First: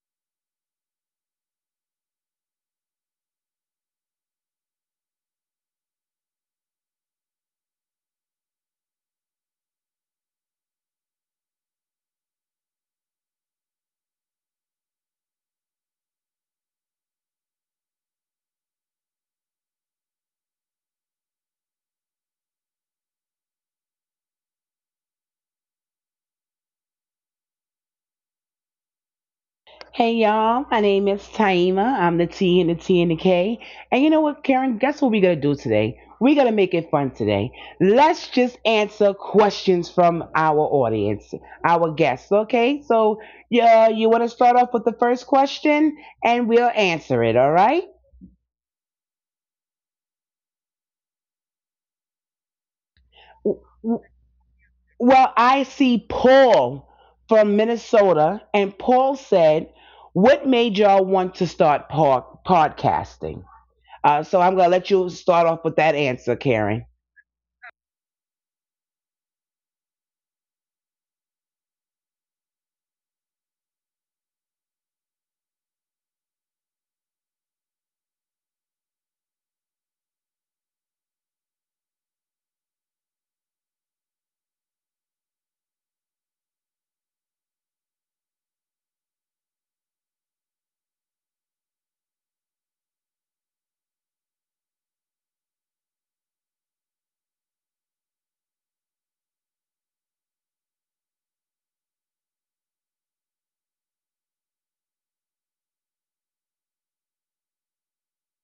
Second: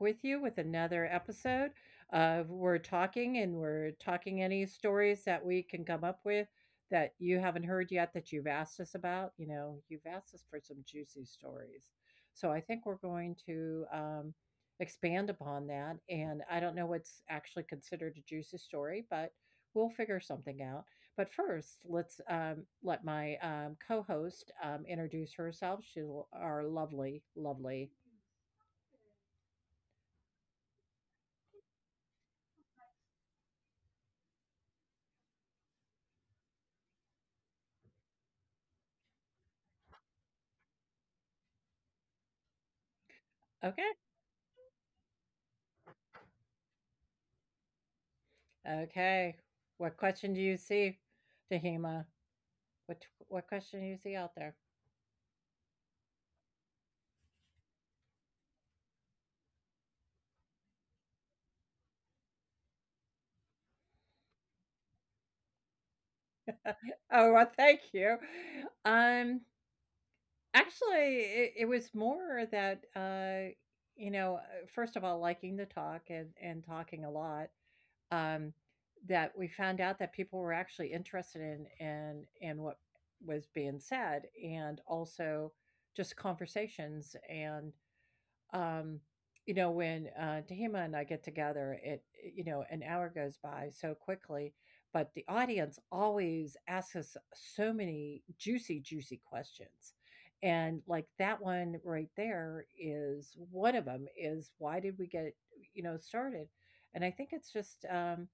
with you with another episode of We're Talking, and we're talking any stories that we can come up with that you haven't heard yet that you've asked us about. You know, you've asked us for some juicy stories. So I think we're going to expand upon that. And I don't know what's actually considered a juicy story, but we'll figure something out. But first, let's let my co-host introduce herself. Our lovely, lovely. Hey y'all, my name is Taima. I'm the T and the T and the K. And you know what, Karen? Guess what we're gonna do today? We're gonna make it fun today. Let's just answer questions from our audience, our guests. Okay, so yeah, Okay, you want to start off with the first question, and we'll answer it. All right? okay. What question do you see, Tahima? What what W- question do w- you see out there? Well, I see Paul from Minnesota, and Paul said, "What made y'all want to start podcasting?" So I'm going to let you start off with that answer, Karen. Oh, well, thank you. Um, Actually, it was more that you know, first of all, liking to talk and talking a lot, um, that we found out that people were actually interested in and what was being said, and also just conversations. And um, you know, when Tahima and I get together, it you know an hour goes by so quickly, but the audience always asks us so many juicy, juicy questions. And like that one right there is one of them is why did we get, you know, started? And I think it's just,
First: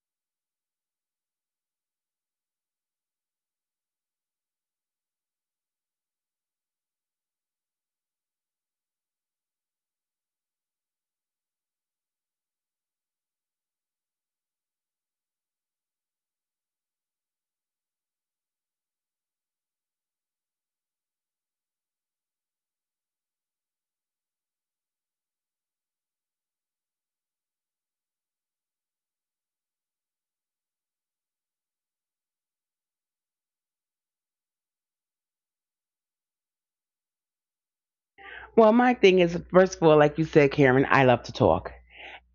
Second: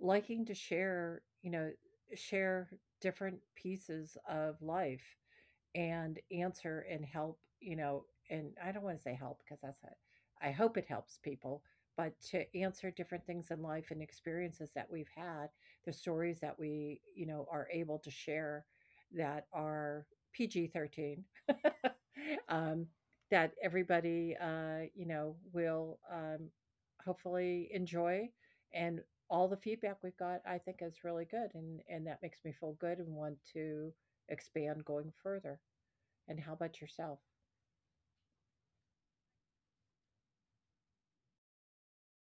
liking to share, you know, share different pieces of life and answer and help, you know, and I don't want to say help because that's it. I hope it helps people, but to answer different things in life and experiences that we've had, the stories that we, you know, are able to share that are PG-13, um, that everybody, you know, will hopefully enjoy. And all the feedback we've got, I think, is really good, and that makes me feel good and want to expand going further. And how about yourself? Well, my thing is, first of all, like you said, Karen, I love to talk.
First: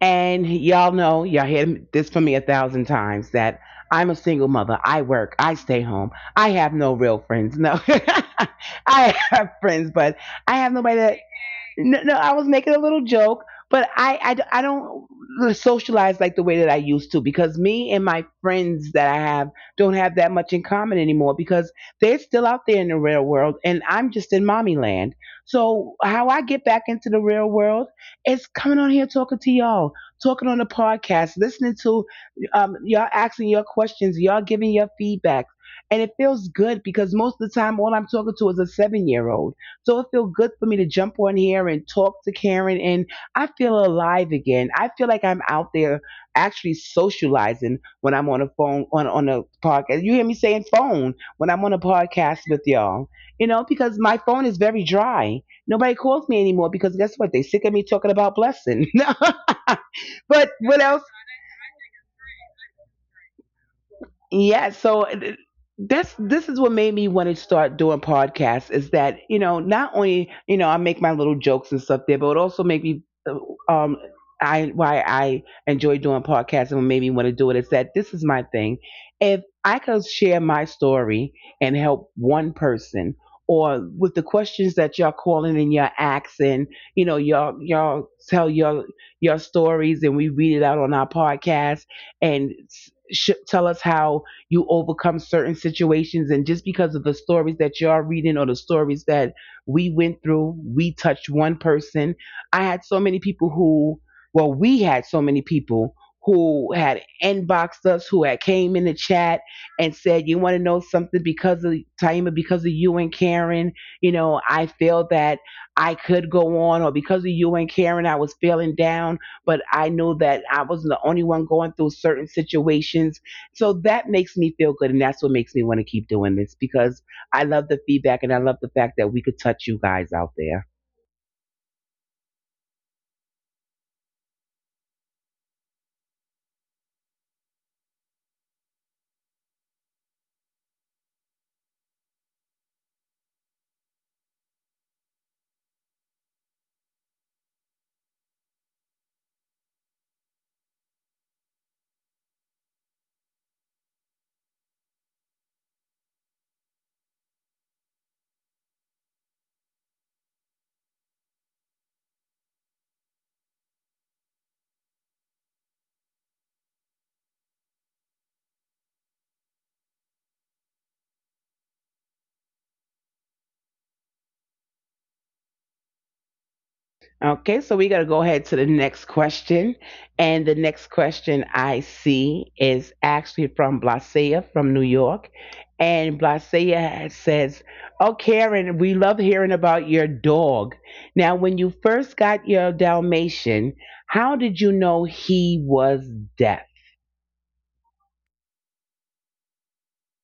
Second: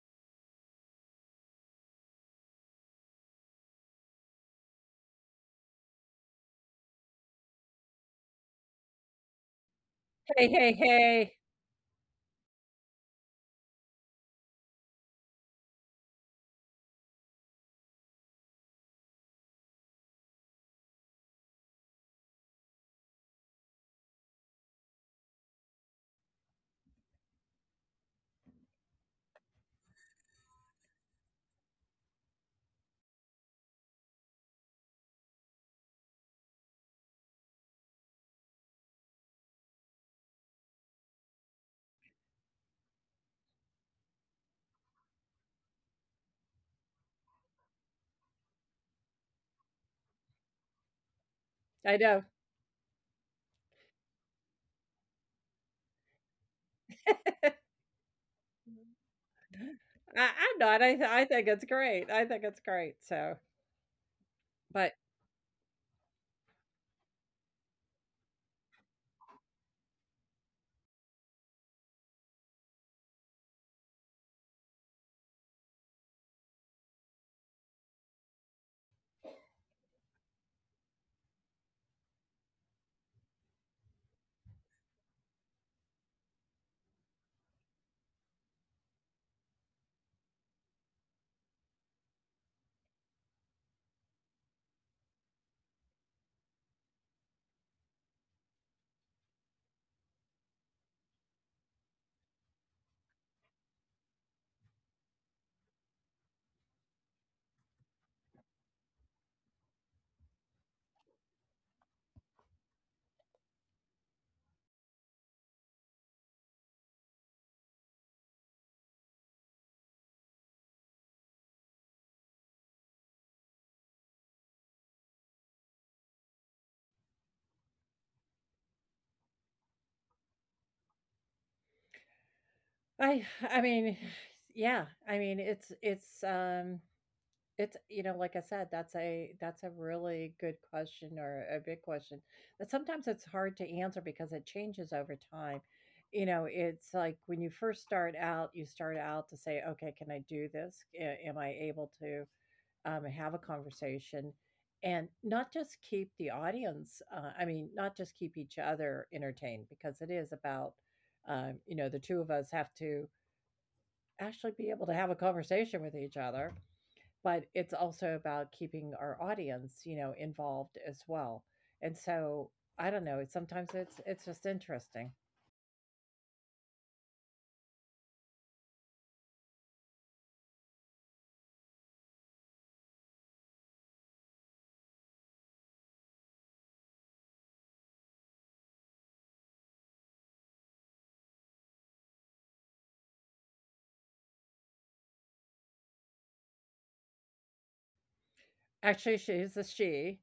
And y'all know, y'all hear this from me a thousand times that I'm a single mother. I work, I stay home. I have no real friends. No, I have friends, but Hey, I have hey, nobody that. hey! No, no, I was making a little joke, but I don't socialize like the way that I used to because me and my friends that I have don't have that much in common anymore because they're still out there in the real world and I'm just in mommy land. So how I get back into the real world is coming on here talking to y'all, talking on the podcast, listening to y'all asking your questions, y'all giving your feedback. And it feels good because most of the time, all I'm talking to is a 7-year old, so it feels good for me to jump on here and talk to Karen, and I feel alive again. I feel like I'm out there actually socializing when I'm on a phone on a podcast. You hear me saying phone when I'm on a I know. podcast with y'all. You know, because my phone is very dry. Nobody calls me anymore because guess what? They sick of me talking about Blessing. I, But I'm what not. Else? I think it's great. I think it's great. So, Yeah, but so th- that's this is what made me want to start doing podcasts is that, you know, not only, you know, I make my little jokes and stuff there, but it also made me uh, um I why I enjoy doing podcasts and what made me want to do it is that this is my thing. If I could share my story and help one person or with the questions that y'all calling and y'all asking, you know, y'all tell your stories and we read it out on our podcast and tell us how you overcome certain situations, and just because of the stories that y'all reading or the stories that we went through, we touched one person. I had so many people who, well, we had so many people who had inboxed us, who had came in the chat and said, you want to know something? Because of Taima, because of you and Karen, you know, I feel that I could go on. Or because of you and Karen, I was feeling down, but I knew that I wasn't the only one going through certain situations. So that makes me feel good. And that's what makes me want to keep doing this because I love the feedback, and I love the fact that we could touch you guys out there. I mean, yeah. I mean, it's you know, like I said, that's a really good question or a big question that sometimes it's hard to answer because it changes over time. You know, it's like when you first start out, you start out to say, "Okay, can I do this? Am I able to have a conversation?" And not just keep the audience, not just keep each other entertained because it is about, you know, the two of us have to actually be able to have a conversation with each other, but it's also about keeping our audience, you know, involved as well. And so I don't know, it's sometimes it's just interesting. Okay, so we got to go ahead to the next question. And the next question I see is actually from Blasea from New York. And Blasea says, "Oh, Karen, we love hearing about your dog. Now, when you first got your Dalmatian, how did you know he was deaf?" Actually, she's a she.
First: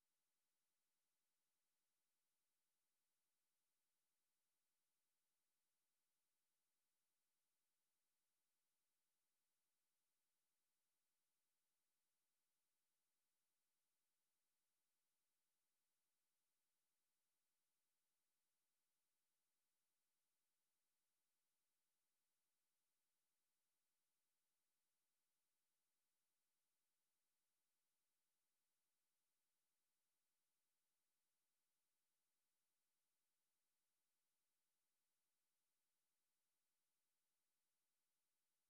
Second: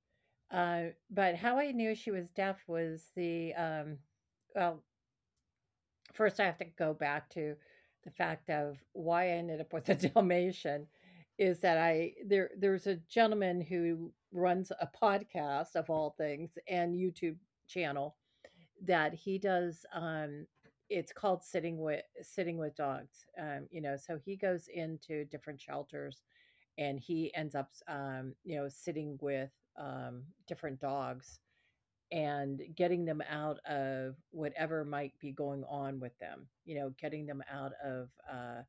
Uh, but how I knew she was deaf was the well, first I have to go back to the fact of why I ended up with a Dalmatian is that I there there's a gentleman who runs a podcast of all things and YouTube channel that he does it's called sitting with dogs, you know, so he goes into different shelters and he ends up, you know, sitting with different dogs and getting them out of whatever might be going on with them, you know, getting them out of,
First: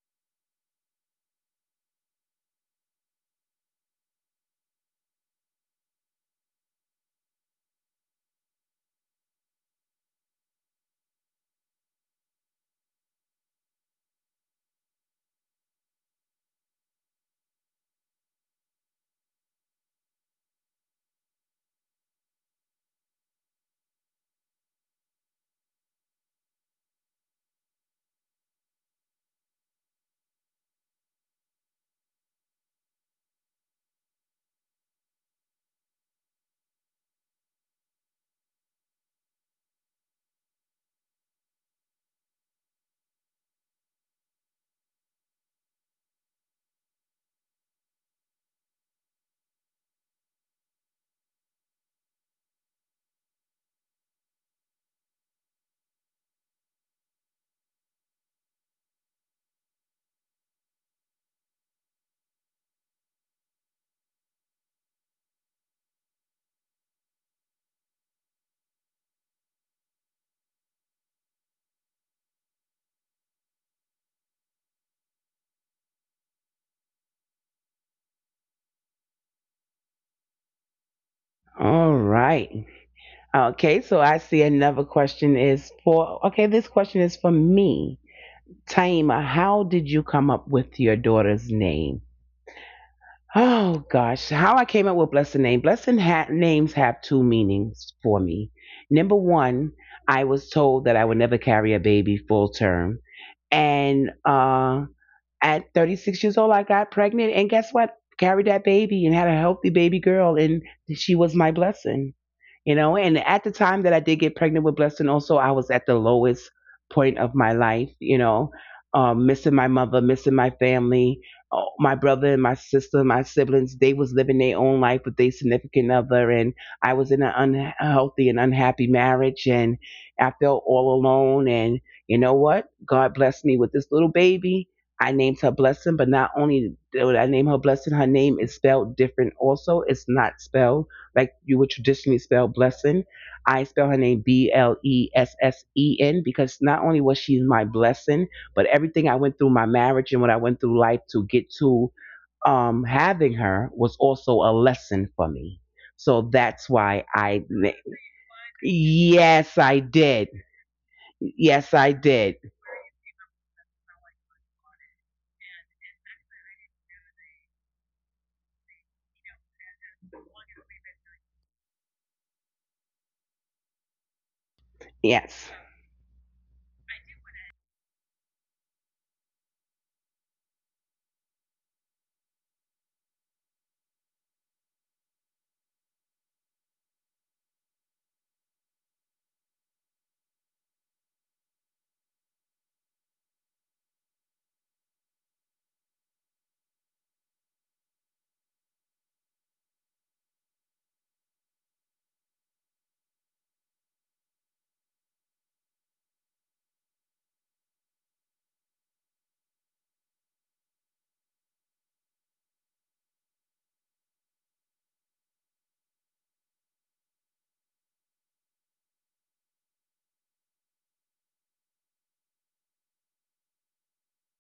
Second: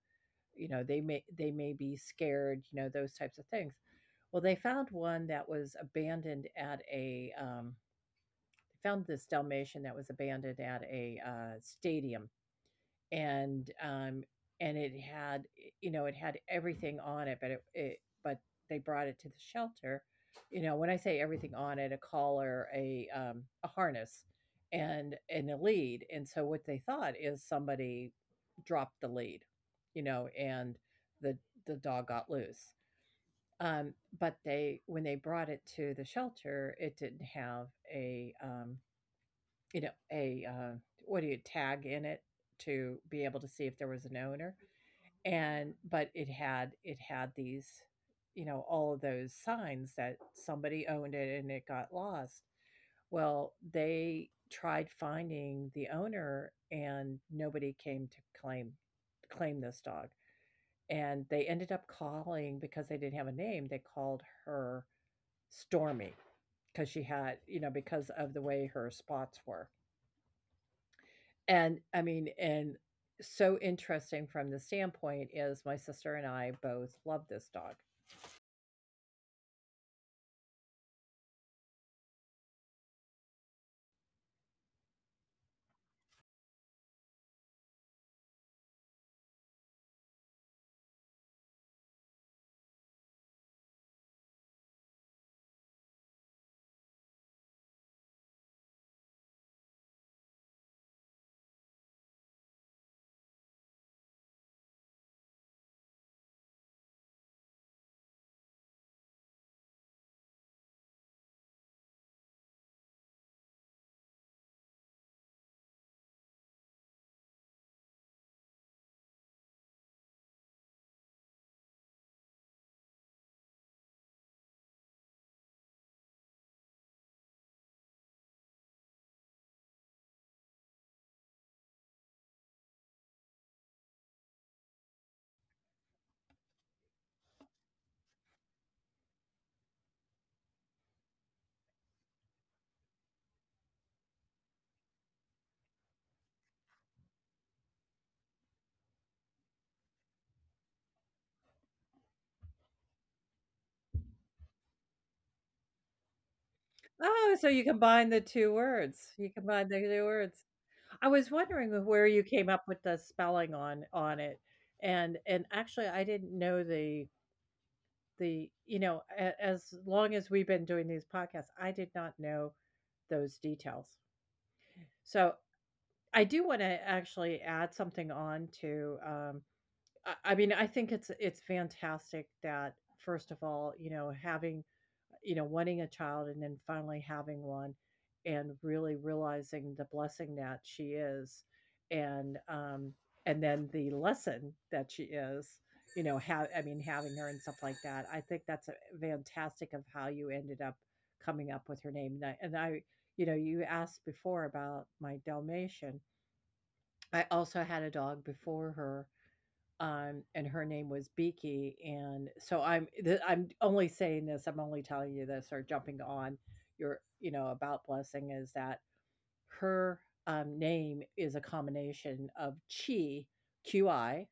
you know, they may be scared, you know, those types of things. Well, they found one that was abandoned at a found this Dalmatian that was abandoned at a stadium, and um, and it had, you know, it had everything on it, but they brought it to the shelter. You know, when I say everything on it, a collar, a harness, and a lead. And so what they thought is somebody dropped the lead, you know, and the the dog got loose. Um, but they when they brought it to the shelter, it didn't have a you know, a, what do you tag in it, to be able to see if there was an owner, and but it had these, you know, all of those signs that somebody owned it and it got lost. Well, they tried finding the owner and nobody came to claim this dog, and they ended up calling, because they didn't have a name, they called her Stormy, because she had, you know, because of the way her spots were. And I mean, and so interesting from the standpoint is my sister and I both love this dog. All right. Okay, so I see another question is for, okay, this question is for me. Taima, how did you come up with your daughter's name? Oh gosh, how I came up with Blessed name. Names have two meanings for me. Number one, I was told that I would never carry a baby full term. And at 36 years old, I got pregnant. And guess what? Carried that baby and had a healthy baby girl. And she was my blessing. You know, and at the time that I did get pregnant with Blessing, also I was at the lowest point of my life, you know, missing my mother, missing my family. Oh, my brother and my sister, my siblings, they was living their own life with their significant other, and I was in an unhealthy and unhappy marriage, and I felt all alone. And you know what? God blessed me with this little baby. I named her Blessing. But not only did I name her Blessing, her name is spelled different also. It's not spelled like you would traditionally spell Blessing. I spell her name Blessen because not only was she my blessing, but everything I went through my marriage and what I went through life to get to having her was also a lesson for me. So that's why Oh, so you I, combine the two words. You combine yes, the I two did. words. I was Yes, I wondering where did. you came up with the spelling on it. And actually I didn't know the you know, as long as we've been doing these podcasts, I did not know those details. So Yes. I do want to actually add something on to, I mean, I think it's fantastic that first of all, you know, having, you know, wanting a child and then finally having one and really realizing the blessing that she is, and um and then the lesson that she is, you know, have I mean having her and stuff like that. I think that's a fantastic of how you ended up coming up with her name. And I, you know, you asked before about my Dalmatian. I also had a dog before her, and her name was Beaky. And so I'm only saying this. I'm only telling you this or jumping on your, you know, about blessing, is that her name is a combination of chi qi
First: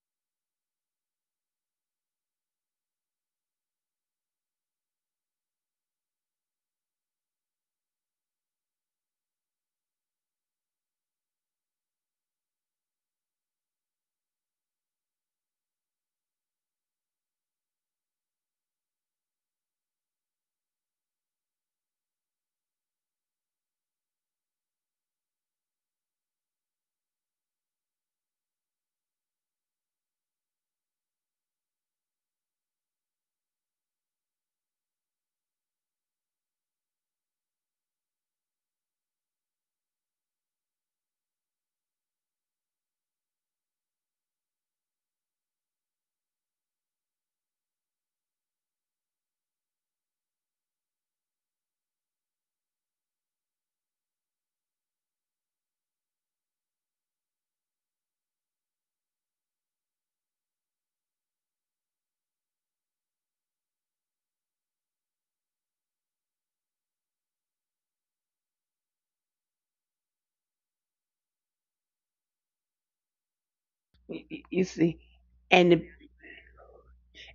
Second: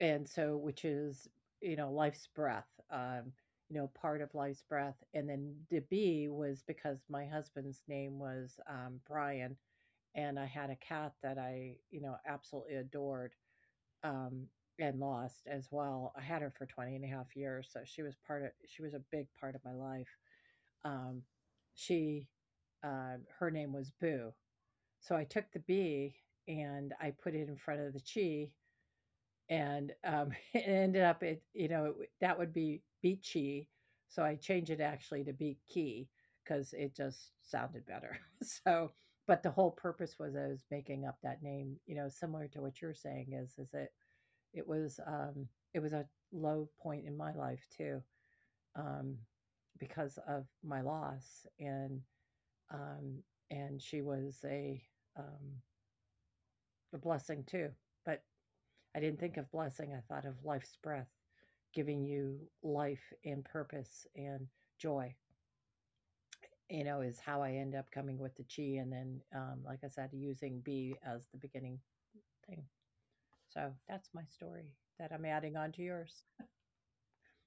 and so, which is, you know, life's breath, you know, part of life's breath. And then the B was because my husband's name was, Brian, and I had a cat that I, you know, absolutely adored, um, and lost as well. I had her for 20 and a half years, so she was part of she was a big part of my life. Um, she, her name was Boo. So I took the B and I put it in front of the chi, and it ended up, it, you know, it, that would be beat chi. So I changed it actually to beat key because it just sounded better. So but the whole purpose was I was making up that name, you know, similar to what you're saying, is that it was, it was a low point in my life too, um, because of my loss, um, and she was um, a blessing too. But I didn't think of blessing; I thought of life's breath, giving you life and purpose and joy. You know, is how I end up coming with the chi, and then, like I said, using B as the beginning thing. So that's my story You see, that I'm adding on to and yours.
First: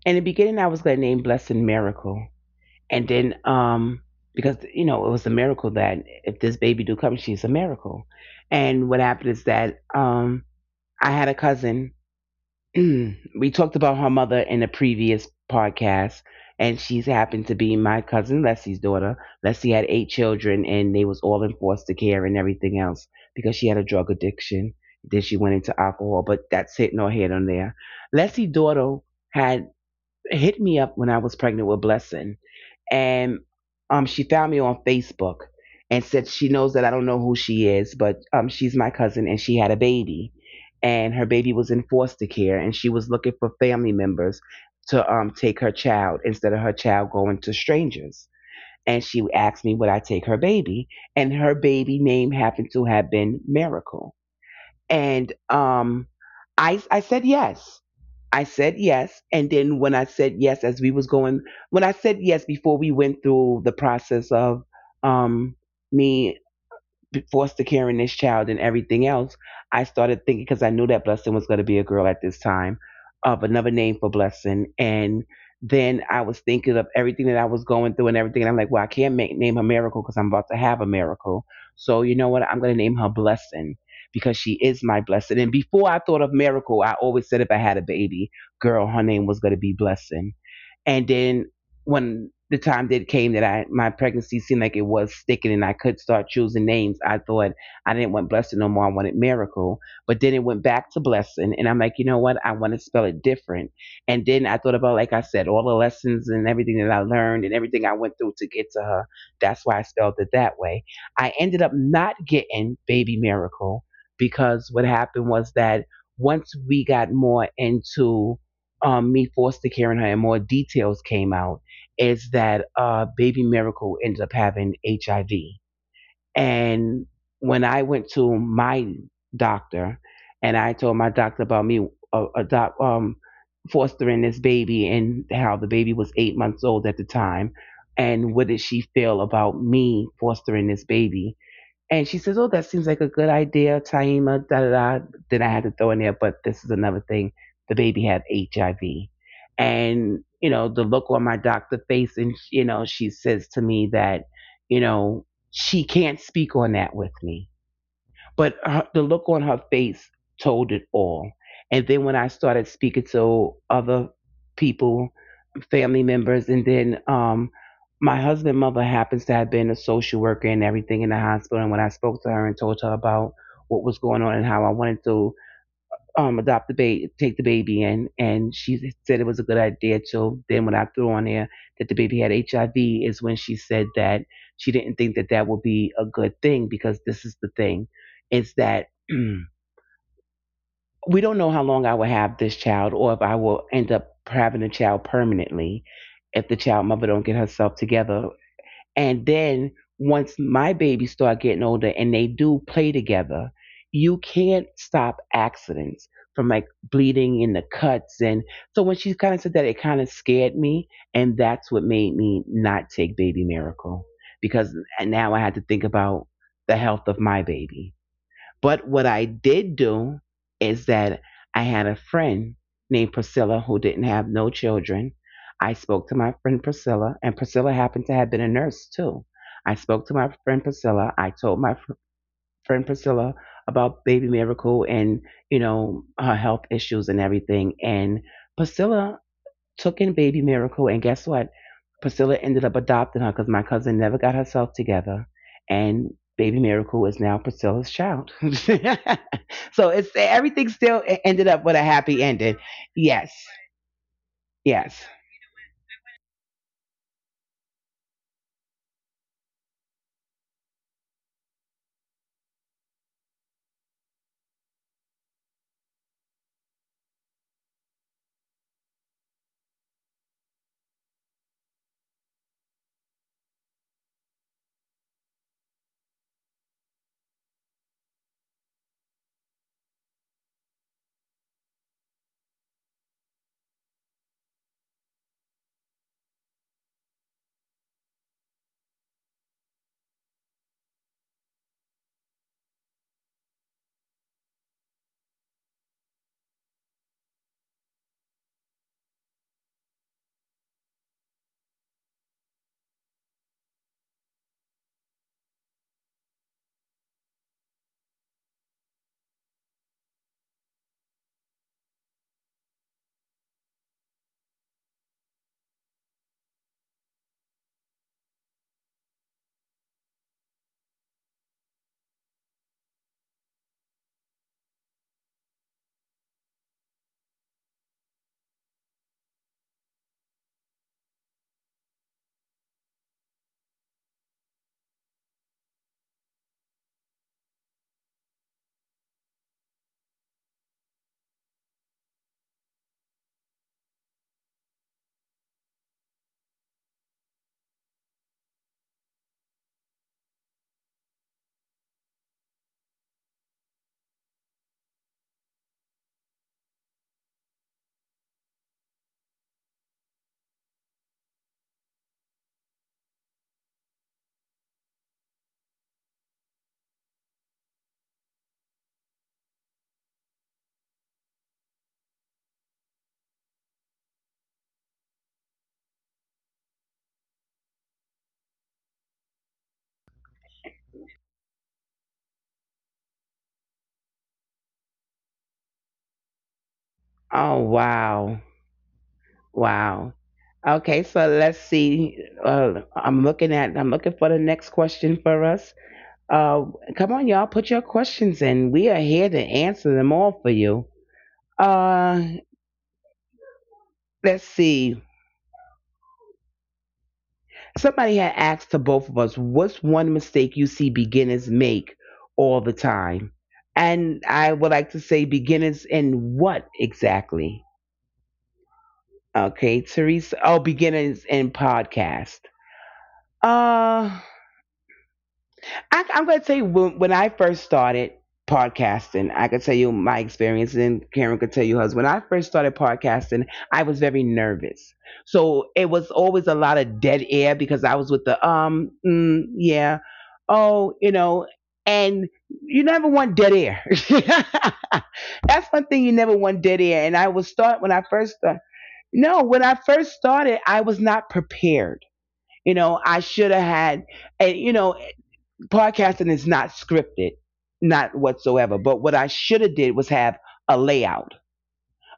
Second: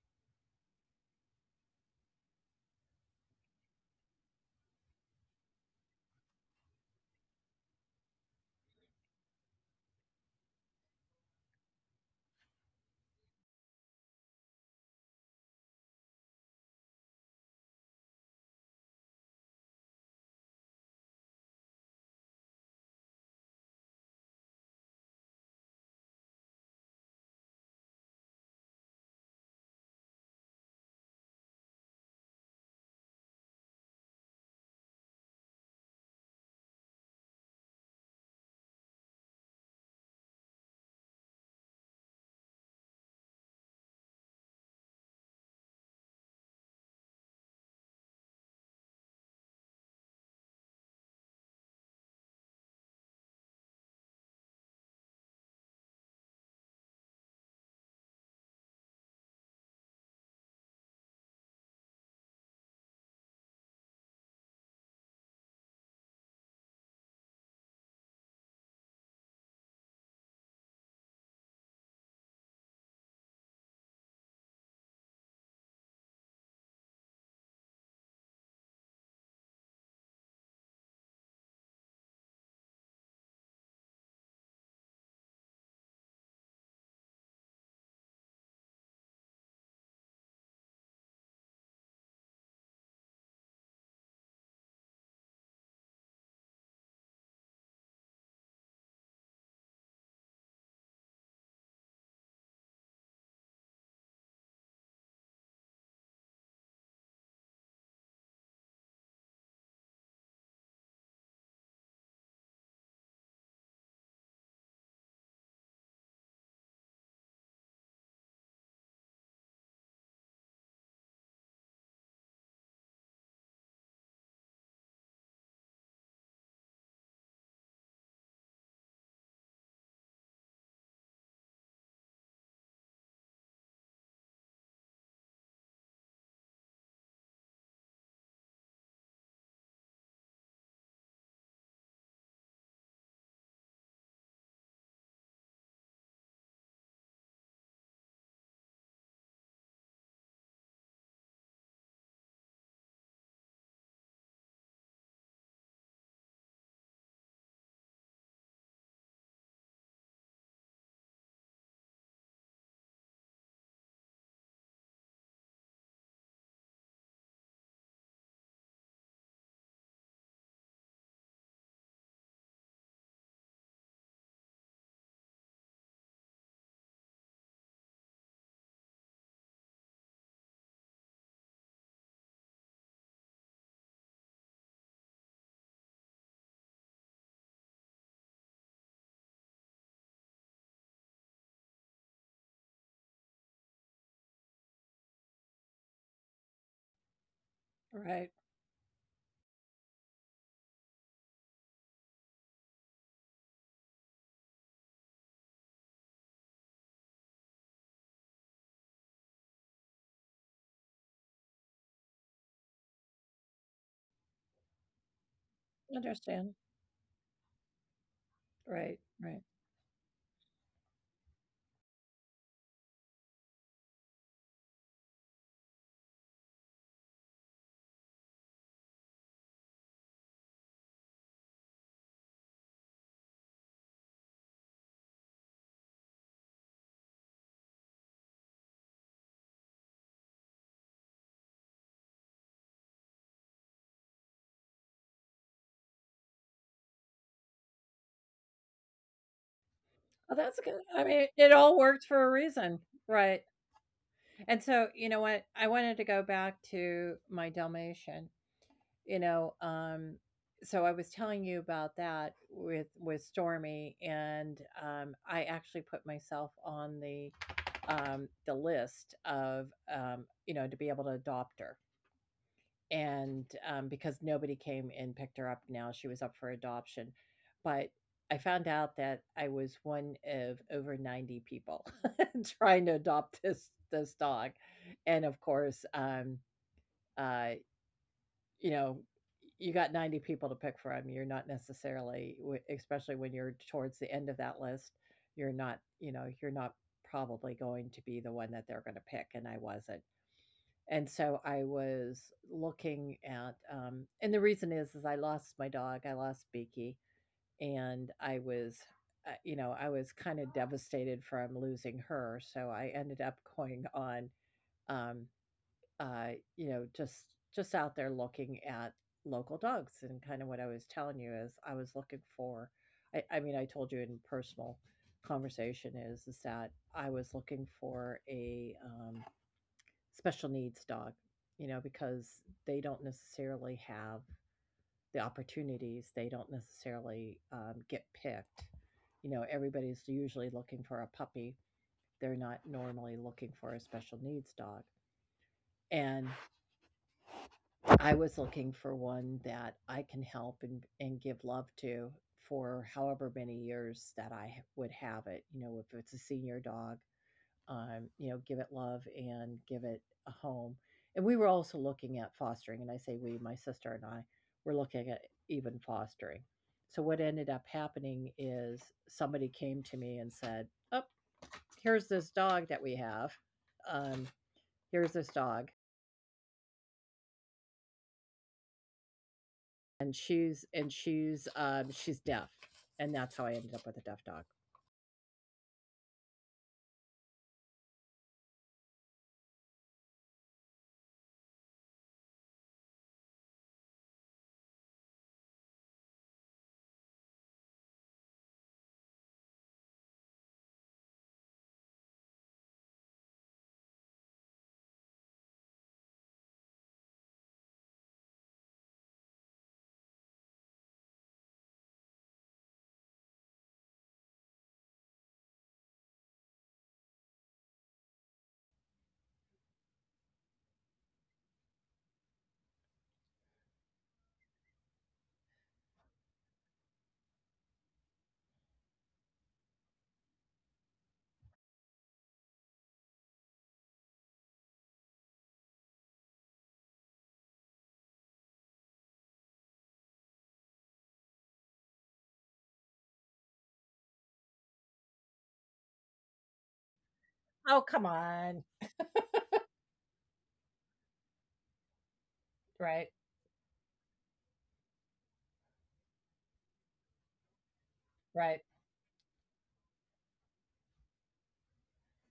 in the beginning, I was going to name Blessing Miracle, and then because you know it was a miracle that if this baby do come, she's a miracle. And what happened is that I had a cousin. We talked about her mother in a previous podcast, and she's happened to be my cousin Leslie's daughter. Leslie had eight children and they was all in foster care and everything else because she had a drug addiction. Then she went into alcohol, but that's it, no head on there. Leslie's daughter had hit me up when I was pregnant with Blessing. And she found me on Facebook and said she knows that I don't know who she is, but she's my cousin and she had a baby, and her baby was in foster care, and she was looking for family members to take her child instead of her child going to strangers. And she asked me would I take her baby, and her baby name happened to have been Miracle. And I said yes. I said yes, and then when I said yes, as we was going, when I said yes before we went through the process of um, me, foster caring this child and everything else, I started thinking, because I knew that Blessing was going to be a girl at this time, of another name for Blessing. And then I was thinking of everything that I was going through and everything. And I'm like, well, I can't make, name her Miracle because I'm about to have a miracle. So you know what? I'm going to name her Blessing because she is my blessing. And before I thought of Miracle, I always said if I had a baby girl, her name was going to be Blessing. And then when the time did came that I my pregnancy seemed like it was sticking and I could start choosing names, I thought I didn't want blessing no more. I wanted miracle. But then it went back to blessing, and I'm like, you know what? I want to spell it different. And then I thought about, like I said, all the lessons and everything that I learned and everything I went through to get to her. That's why I spelled it that way. I ended up not getting baby miracle because what happened was that once we got more into me, Foster Care, her, and more details came out, is that Baby Miracle ended up having HIV. And when I went to my doctor and I told my doctor about me uh, adopt, um, fostering this baby and how the baby was 8 months old at the time, and what did she feel about me fostering this baby? And she says, "Oh, that seems like a good idea, Taima, da da da." Then I had to throw in there, but this is another thing. The baby had HIV. And, you know, the look on my doctor face, and, you know, she says to me that, you know, she can't speak on that with me, but her, the look on her face told it all. And then when I started speaking to other people, family members, and then my husband's mother happens to have been a social worker and everything in the hospital. And when I spoke to her and told her about what was going on and how I wanted to adopt the baby, take the baby in, and she said it was a good idea. Till then, when I threw on there that the baby had HIV, is when she said that she didn't think that that would be a good thing because this is the thing, is that we don't know how long I will have this child, or if I will end up having a child permanently if the child mother don't get herself Right. together and then once my babies start getting older and they do play together, you can't stop accidents from like bleeding in the cuts. And so when she kind of said that, it kind of scared me. And that's what made me not take Baby Miracle because now I had to think about Understand. the health of my baby. Right, But what right. I did do is that I had a friend named Priscilla who didn't have no children. I spoke to my friend Priscilla, and Priscilla happened to have been a nurse too. I spoke to my friend Priscilla. I told my friend Priscilla about Baby Miracle and, you know, her health issues and everything. And Priscilla took in Baby Miracle, and guess what? Priscilla ended up adopting her because my cousin never got herself together, and Baby Miracle is now Priscilla's child. So it's Well, that's good. everything I still mean, it ended all up with a worked for a happy ending. reason, right? Yes, And so, you know yes. what? I wanted to go back to my Dalmatian. You know, so I was telling you about that with Stormy, and I actually put myself on the list of, you know, to be able to adopt her. And because nobody came and picked her up, now she was up for adoption, but I found out that I was one of over 90 people trying to adopt this dog. And of course, uh you know, you got 90 people to pick from, you're not necessarily especially when you're towards the end of that list, you're not, you know, you're not probably going to be the one that they're going to pick. And I wasn't. And so I was looking at, and the reason is I lost my dog, I lost Beaky, and I was, you know, I was kind of devastated from losing her, so I ended up going on, um uh you know, just out there looking at local dogs. And kind of what I was telling you is I was looking for, I told you in personal conversation is that I was looking for a special needs dog, you know, because they don't necessarily have the opportunities. They don't necessarily, get picked. You know, everybody's usually looking for a puppy. They're not normally looking for a special needs dog. And I was looking for one that I can help and give love to, for however many years that I would have it. You know, if it's a senior dog, you know, give it love and give it a home. And we were also looking at fostering, and I say we, my sister and I, were looking at even fostering. So what ended up happening is somebody came to me and said, "Oh, here's this dog that we have. Um, Here's this dog, and she's she's deaf, and that's how I ended up with a deaf dog." Oh wow, wow. Okay, so let's see. I'm looking at. I'm looking for the next question for us. Uh, come on, y'all, put your questions in. We are here to answer them all for you. Uh, let's see. Somebody had asked to both of us, what's one mistake you see beginners make all the time? And I would like to say beginners in what exactly? Okay, Teresa. Oh, beginners in podcast. Uh, I'm going to tell you when I first started podcasting, I could tell you my experience, and Karen could tell you hers. When I first started podcasting, I was very nervous, so it was always a lot of dead air because I was with the yeah, oh, you know, and you never want dead air. That's one thing you never want dead air. And I was Oh, start come when I first on! started. No, when I first started, I was not prepared. You Right, know, I should have had, and you know, podcasting is not scripted, not right. whatsoever. But what I should have did was have a layout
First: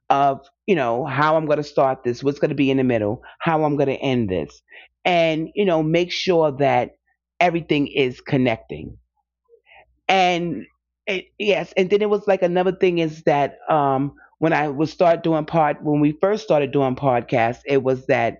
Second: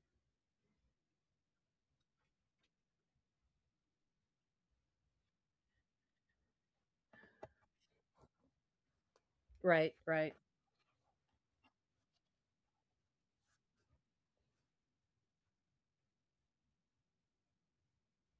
of, you know, how I'm going to start this, what's going to be in the middle, how I'm going to end this, and you know, make sure that everything is connecting Right, right. and it, yes. And then it was like another thing is that when I would start doing pod when we first started doing podcasts, it was that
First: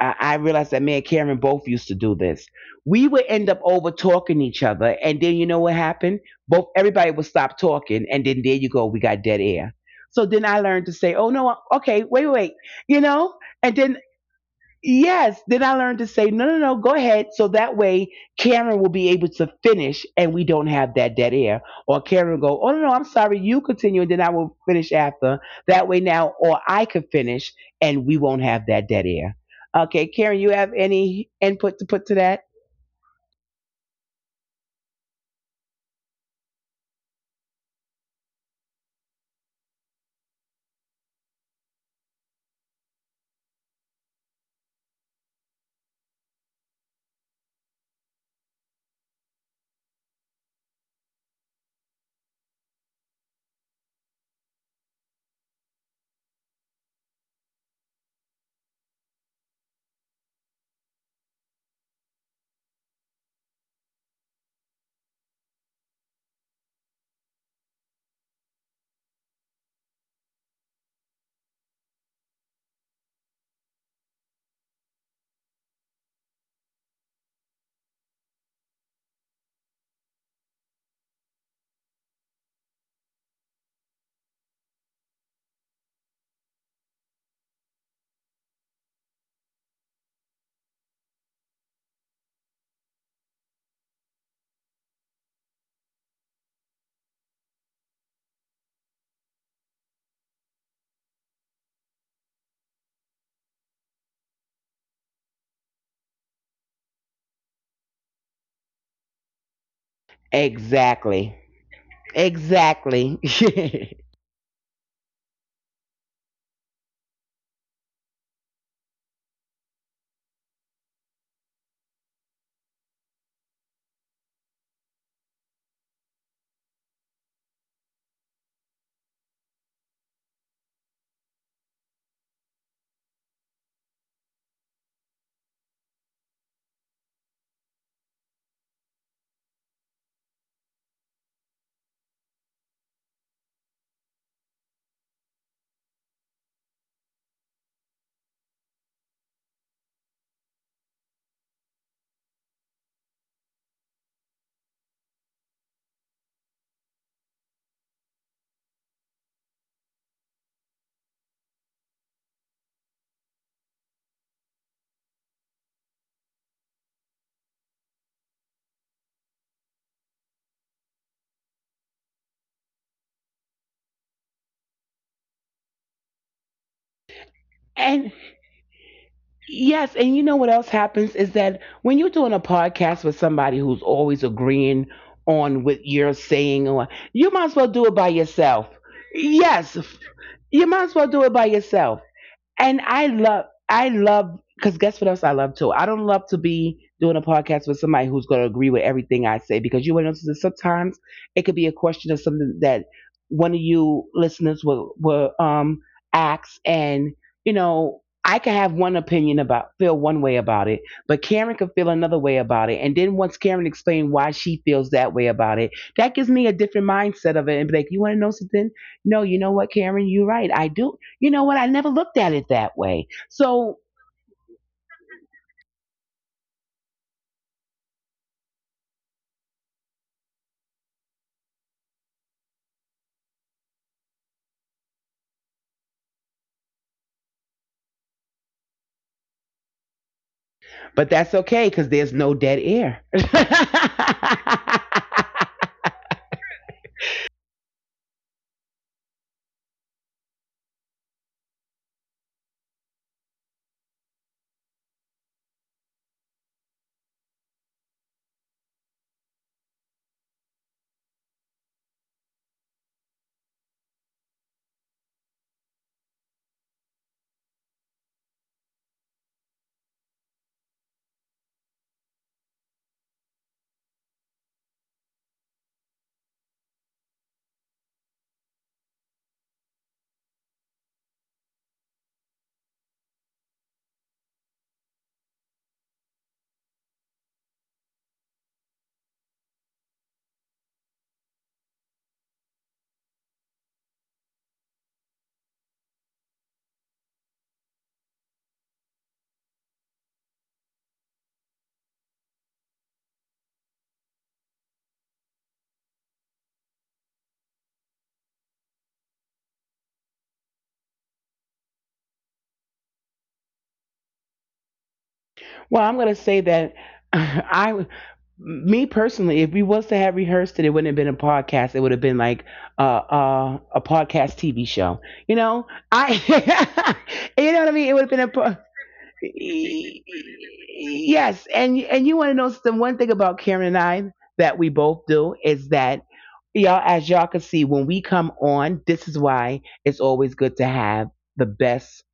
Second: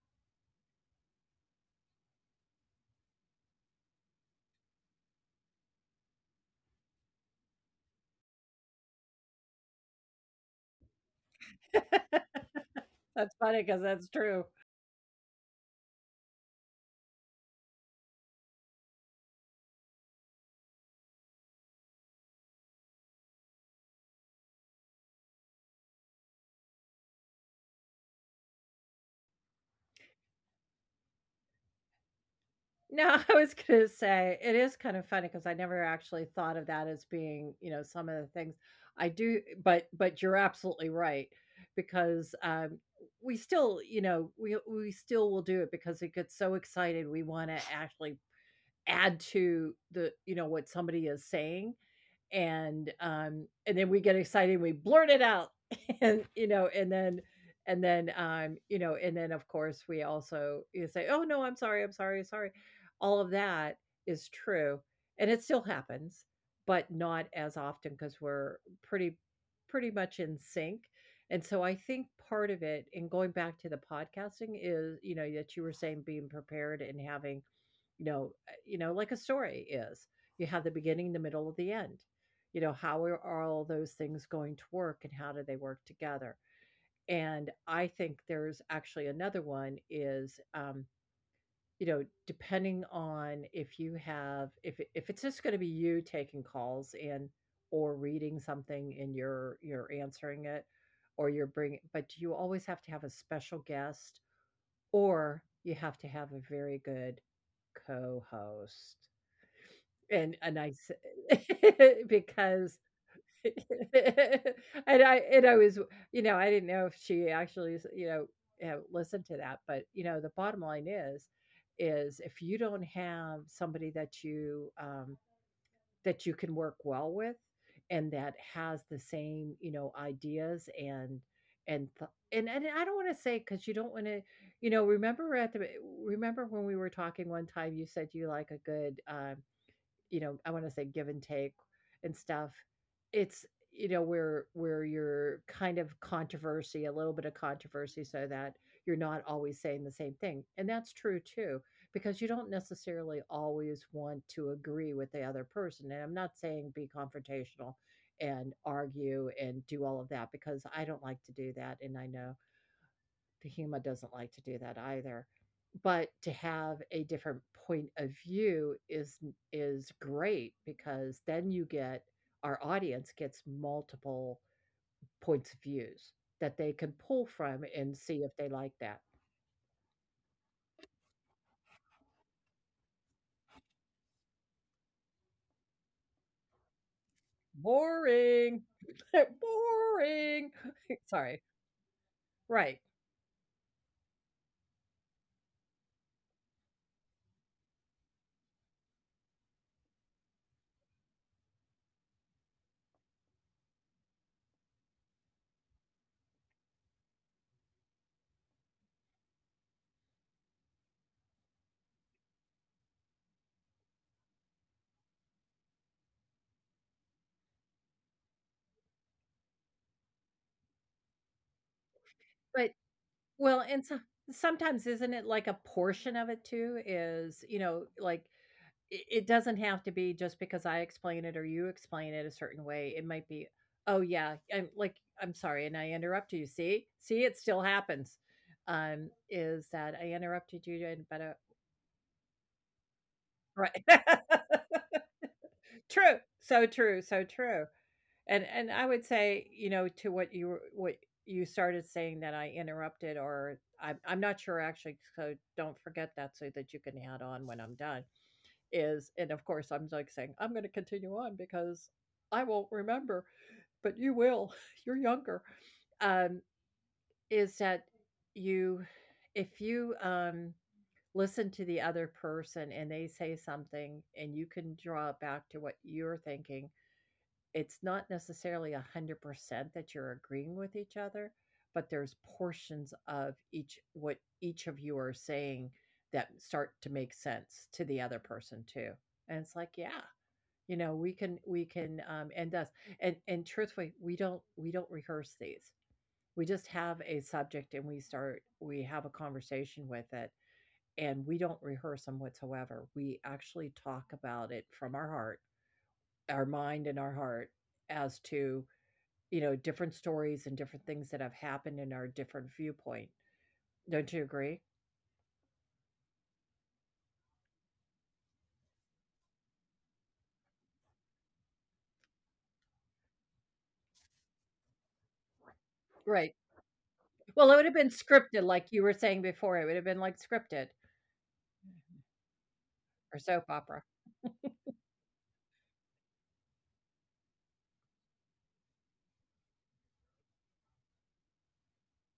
I realized that me and Karen both used to do this. We would end up over talking each other, and then you know what happened? Both everybody would stop talking, and then there you go, we got dead air. So then I learned to say, oh no, okay, wait, wait, you That's know. funny because And then that's true. yes. Then I learned to say, no, no, no, go ahead. So that way Karen will be able to finish and we don't have that dead air. Or Karen will go, oh, no, no, I'm sorry. You continue and then I will finish after. That way now, or I could finish and we won't have that dead air. Okay. Karen, you have any input to put to that? No, I was gonna say, it is kind of funny because I never actually thought of that as being, you know, some of the things I do, but you're absolutely right because, we still, you know, we still will do it because we get so excited we wanna actually add to the, you know, what somebody is saying. And and then we get excited, we blurt it out. and you know and then you know, and then of course we also, you say, "Oh no, I'm sorry, I'm sorry, sorry," all of that is true, and it still happens, but not as often because we're pretty pretty much in sync. And so I think part of it, and going back to the podcasting, is, you know, that you were saying, being prepared and having, you know, you know, like a story is, you have the beginning, the middle of the end. You know, how are all those things going to work, and how do they work together? And I think there's actually another one is, you know, depending on if you have, if it's just going to be you taking calls and or reading something and you're answering it, or you're bringing, but you always have to have a special guest, or you have to have a very good co-host. and and I s- Exactly. because, Exactly. and I was, you know, I didn't know if she actually, you know, listened to that, but, you know, the bottom line is if you don't have somebody that you can work well with, and that has the same, you know, ideas, and th and I don't wanna say because you don't wanna, you know, remember at the remember when we were talking one time, you said you like a good, you know, I want to say, give and take and stuff. It's, you know, where you're kind of controversy, a little bit of controversy, so that you're not always saying the same thing, and that's true too, because you don't necessarily always want to agree with the other person. And I'm not saying be confrontational and argue and do all of that, because I don't like to do that, and I know Tahima doesn't like to do that either. But to have a different point of view is great, because then you get, our audience gets multiple points of views that they can pull from And and see if they like that. yes, and you know what else happens is that when you're doing a podcast with somebody who's always agreeing on what you're saying, or you might as well do it by yourself. Boring. Yes, you might Boring. as well do it by Sorry. yourself. And Right. I love, because guess what else I love too? I don't love to be doing a podcast with somebody who's going to agree with everything I say, because you will notice that sometimes it could be a question of something that one of you listeners will ask. And, you know, I could have one opinion about, feel one way about it, but Karen could feel another way about it. And then once Karen explained why she feels that way about it, that gives me a different mindset of it and be like, you want to know something? No, you know what, Karen? You're right. I do. You know what? I never looked at it But, that way. well, So, and so, sometimes isn't it like a portion of it too is, you know, like, it doesn't have to be just because I explain it or you explain it a certain way. It might be, oh yeah, I'm sorry, and I interrupted you. See, see, it still happens. Is that I interrupted you? And but but that's okay because there's no dead air. Right, true, so true, so true. And I would say, you know, to what you were- what you started saying that I interrupted, or I'm not sure actually. So don't forget that, so that you can add on when I'm done. Is, and of course, I'm like saying I'm going to continue on because I won't remember, but you will. You're younger. um, is that, you, if you, listen to the other person and they say something and you can draw back to what you're thinking, it's not necessarily a 100% that you're agreeing with each other, but there's portions of each what each of you are saying that start to make sense to the other person too. And it's like, yeah, you know, we can and thus, and truthfully, we don't rehearse these. We just have a subject and we have a conversation with it, and we don't rehearse them whatsoever. We actually talk about it from our heart, our mind and our heart, as to, you know, different stories and different things that have happened in our different viewpoint. Don't you agree? Well, I'm going to say that I, me personally, if we was to have rehearsed it, it wouldn't have been a podcast. It would have been like a podcast TV show. You know, Right. I, Well, you it know would what have I been mean. It would have scripted been a, like you were saying before. It would have been like scripted yes, and you want to know the one thing or about soap Karen and opera. I that we both do is that y'all, as y'all can see, when we come on, this is why it's always good to have the best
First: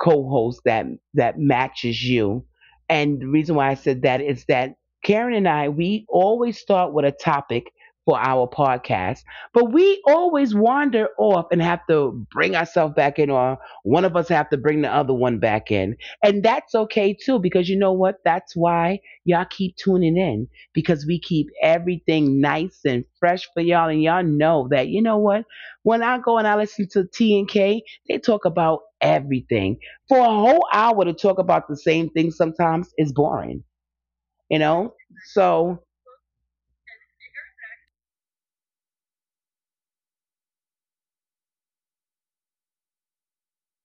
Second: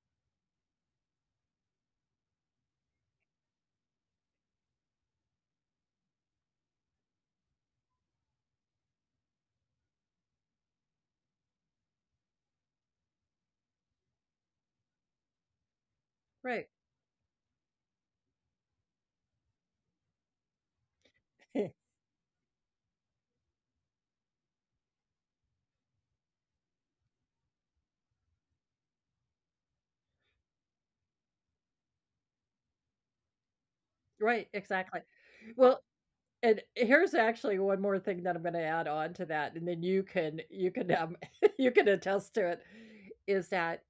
co-host that that matches you. And the reason why I said that is that Karen and I, we always start with a topic for our podcast, but we always wander off and have to bring ourselves back in, or one of us have to bring the other one back in. And Right. that's okay too, because you know what? That's why y'all keep tuning in, because we keep everything nice and fresh for y'all. And y'all know that, you know what? When I go and I listen to T and K, they talk about everything for a whole hour to talk about the same thing sometimes is boring, Right. you know? Exactly. Well, So, and here's actually one more thing that I'm gonna add on to that, and then you can you can attest to it, is that,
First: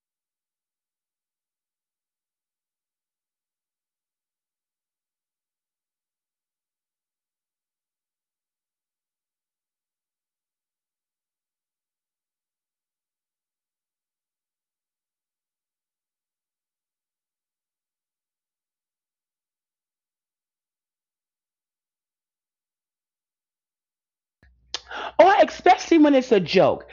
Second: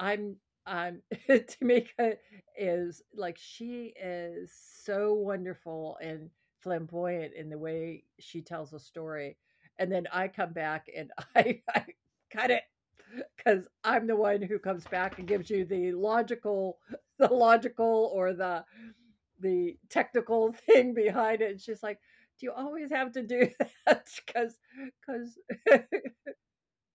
I'm I'm Tamika is like, she is so wonderful and flamboyant in the way she tells a story, and then I come back, and I kind of, because 'cause I'm the one who comes back and gives you the logical the logical or the technical thing behind it. And she's like, "Do you always have to do that?" Because, or because, especially when it's a joke,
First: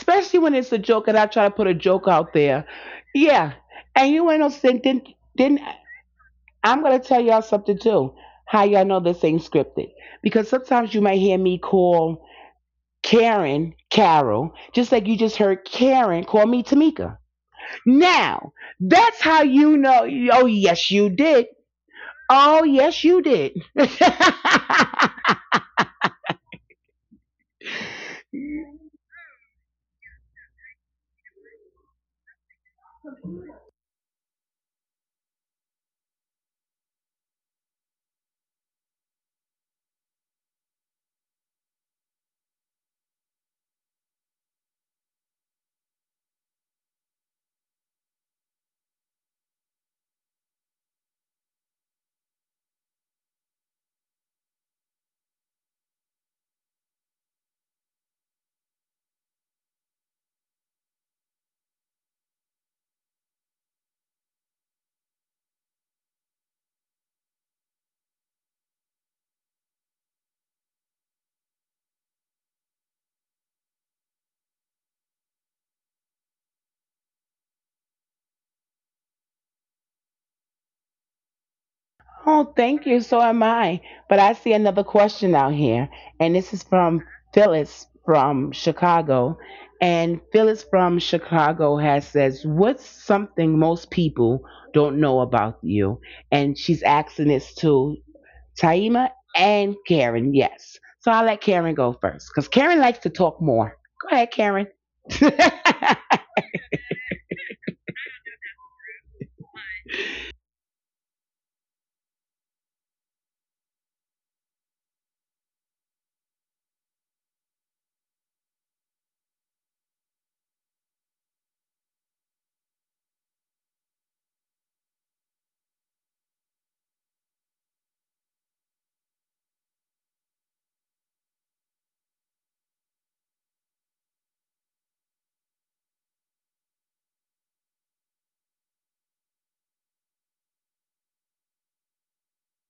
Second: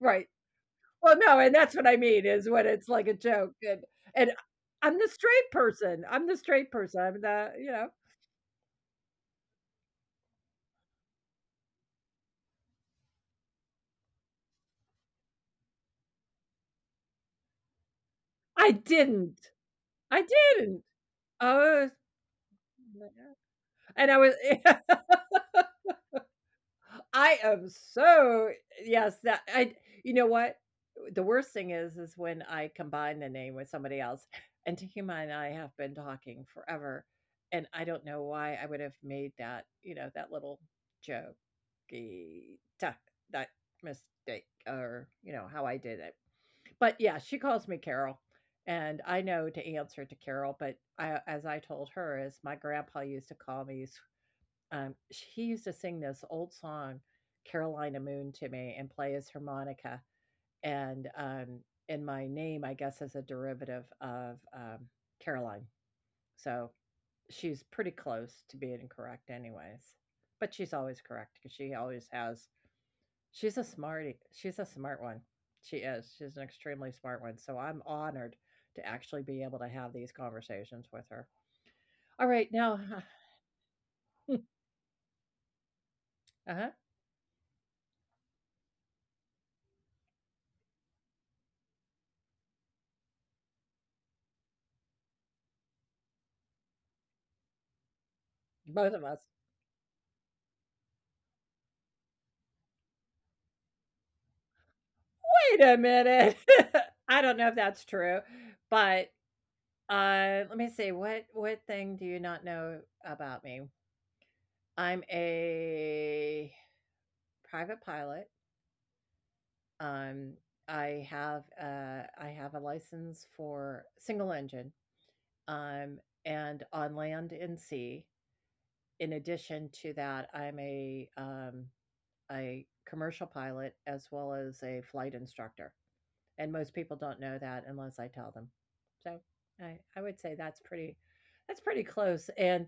right? when it's a joke Well, and I no, try to and put a that's what I joke mean, out is there. when it's like a joke, Yeah. and And you and ain't no sin. I'm the straight Then person. I'm the straight I'm going person. to I'm tell y'all the, you something know. too. How y'all know this ain't scripted. Because sometimes you might hear me call Karen Carol, just like you just heard Karen call me Tamika. Now, I that's didn't. how you know. I Oh, didn't. yes, you did. Oh, Oh, yes, yeah. you did. And I was. I am so, yes, that I, you know what? The worst thing is when I combine the name with somebody else. And Tahima and I have been talking forever, and I don't know why I would have made that, you know, that little jokey ta- that mistake, or, you know, how I did it. But yeah, she calls me Carol, and I know to answer to Carol, but, I as I told her is my grandpa used to call me, sh he used to sing this old song, "Carolina Moon" to me, and play his harmonica, and, um and my name, I guess, is a derivative of, Caroline. So, she's pretty close to being correct anyways, but she's always correct because she always has she's a smarty. She's a smart one. She is. She's an extremely smart one, so I'm honored to actually be able to have these conversations with her. Alright, Oh, now. thank you. So am I. But I see another question out here, and this is Uh-huh. from Phyllis from Chicago. And Phyllis from Chicago has says, "What's something most people don't know about you?" And she's asking this to Both of Taima us. and Karen. Yes. So I'll let Karen go first, because Karen likes to talk more. Go ahead, Karen. Wait a minute. I don't know if that's true, but, let me see, what thing do you not know about me? I'm a private pilot. Um, I have a license for single engine, um, and on land and sea. In addition to that, I'm a commercial pilot, as well as a flight instructor. And most people don't know that unless I tell them. So I would say that's pretty close. And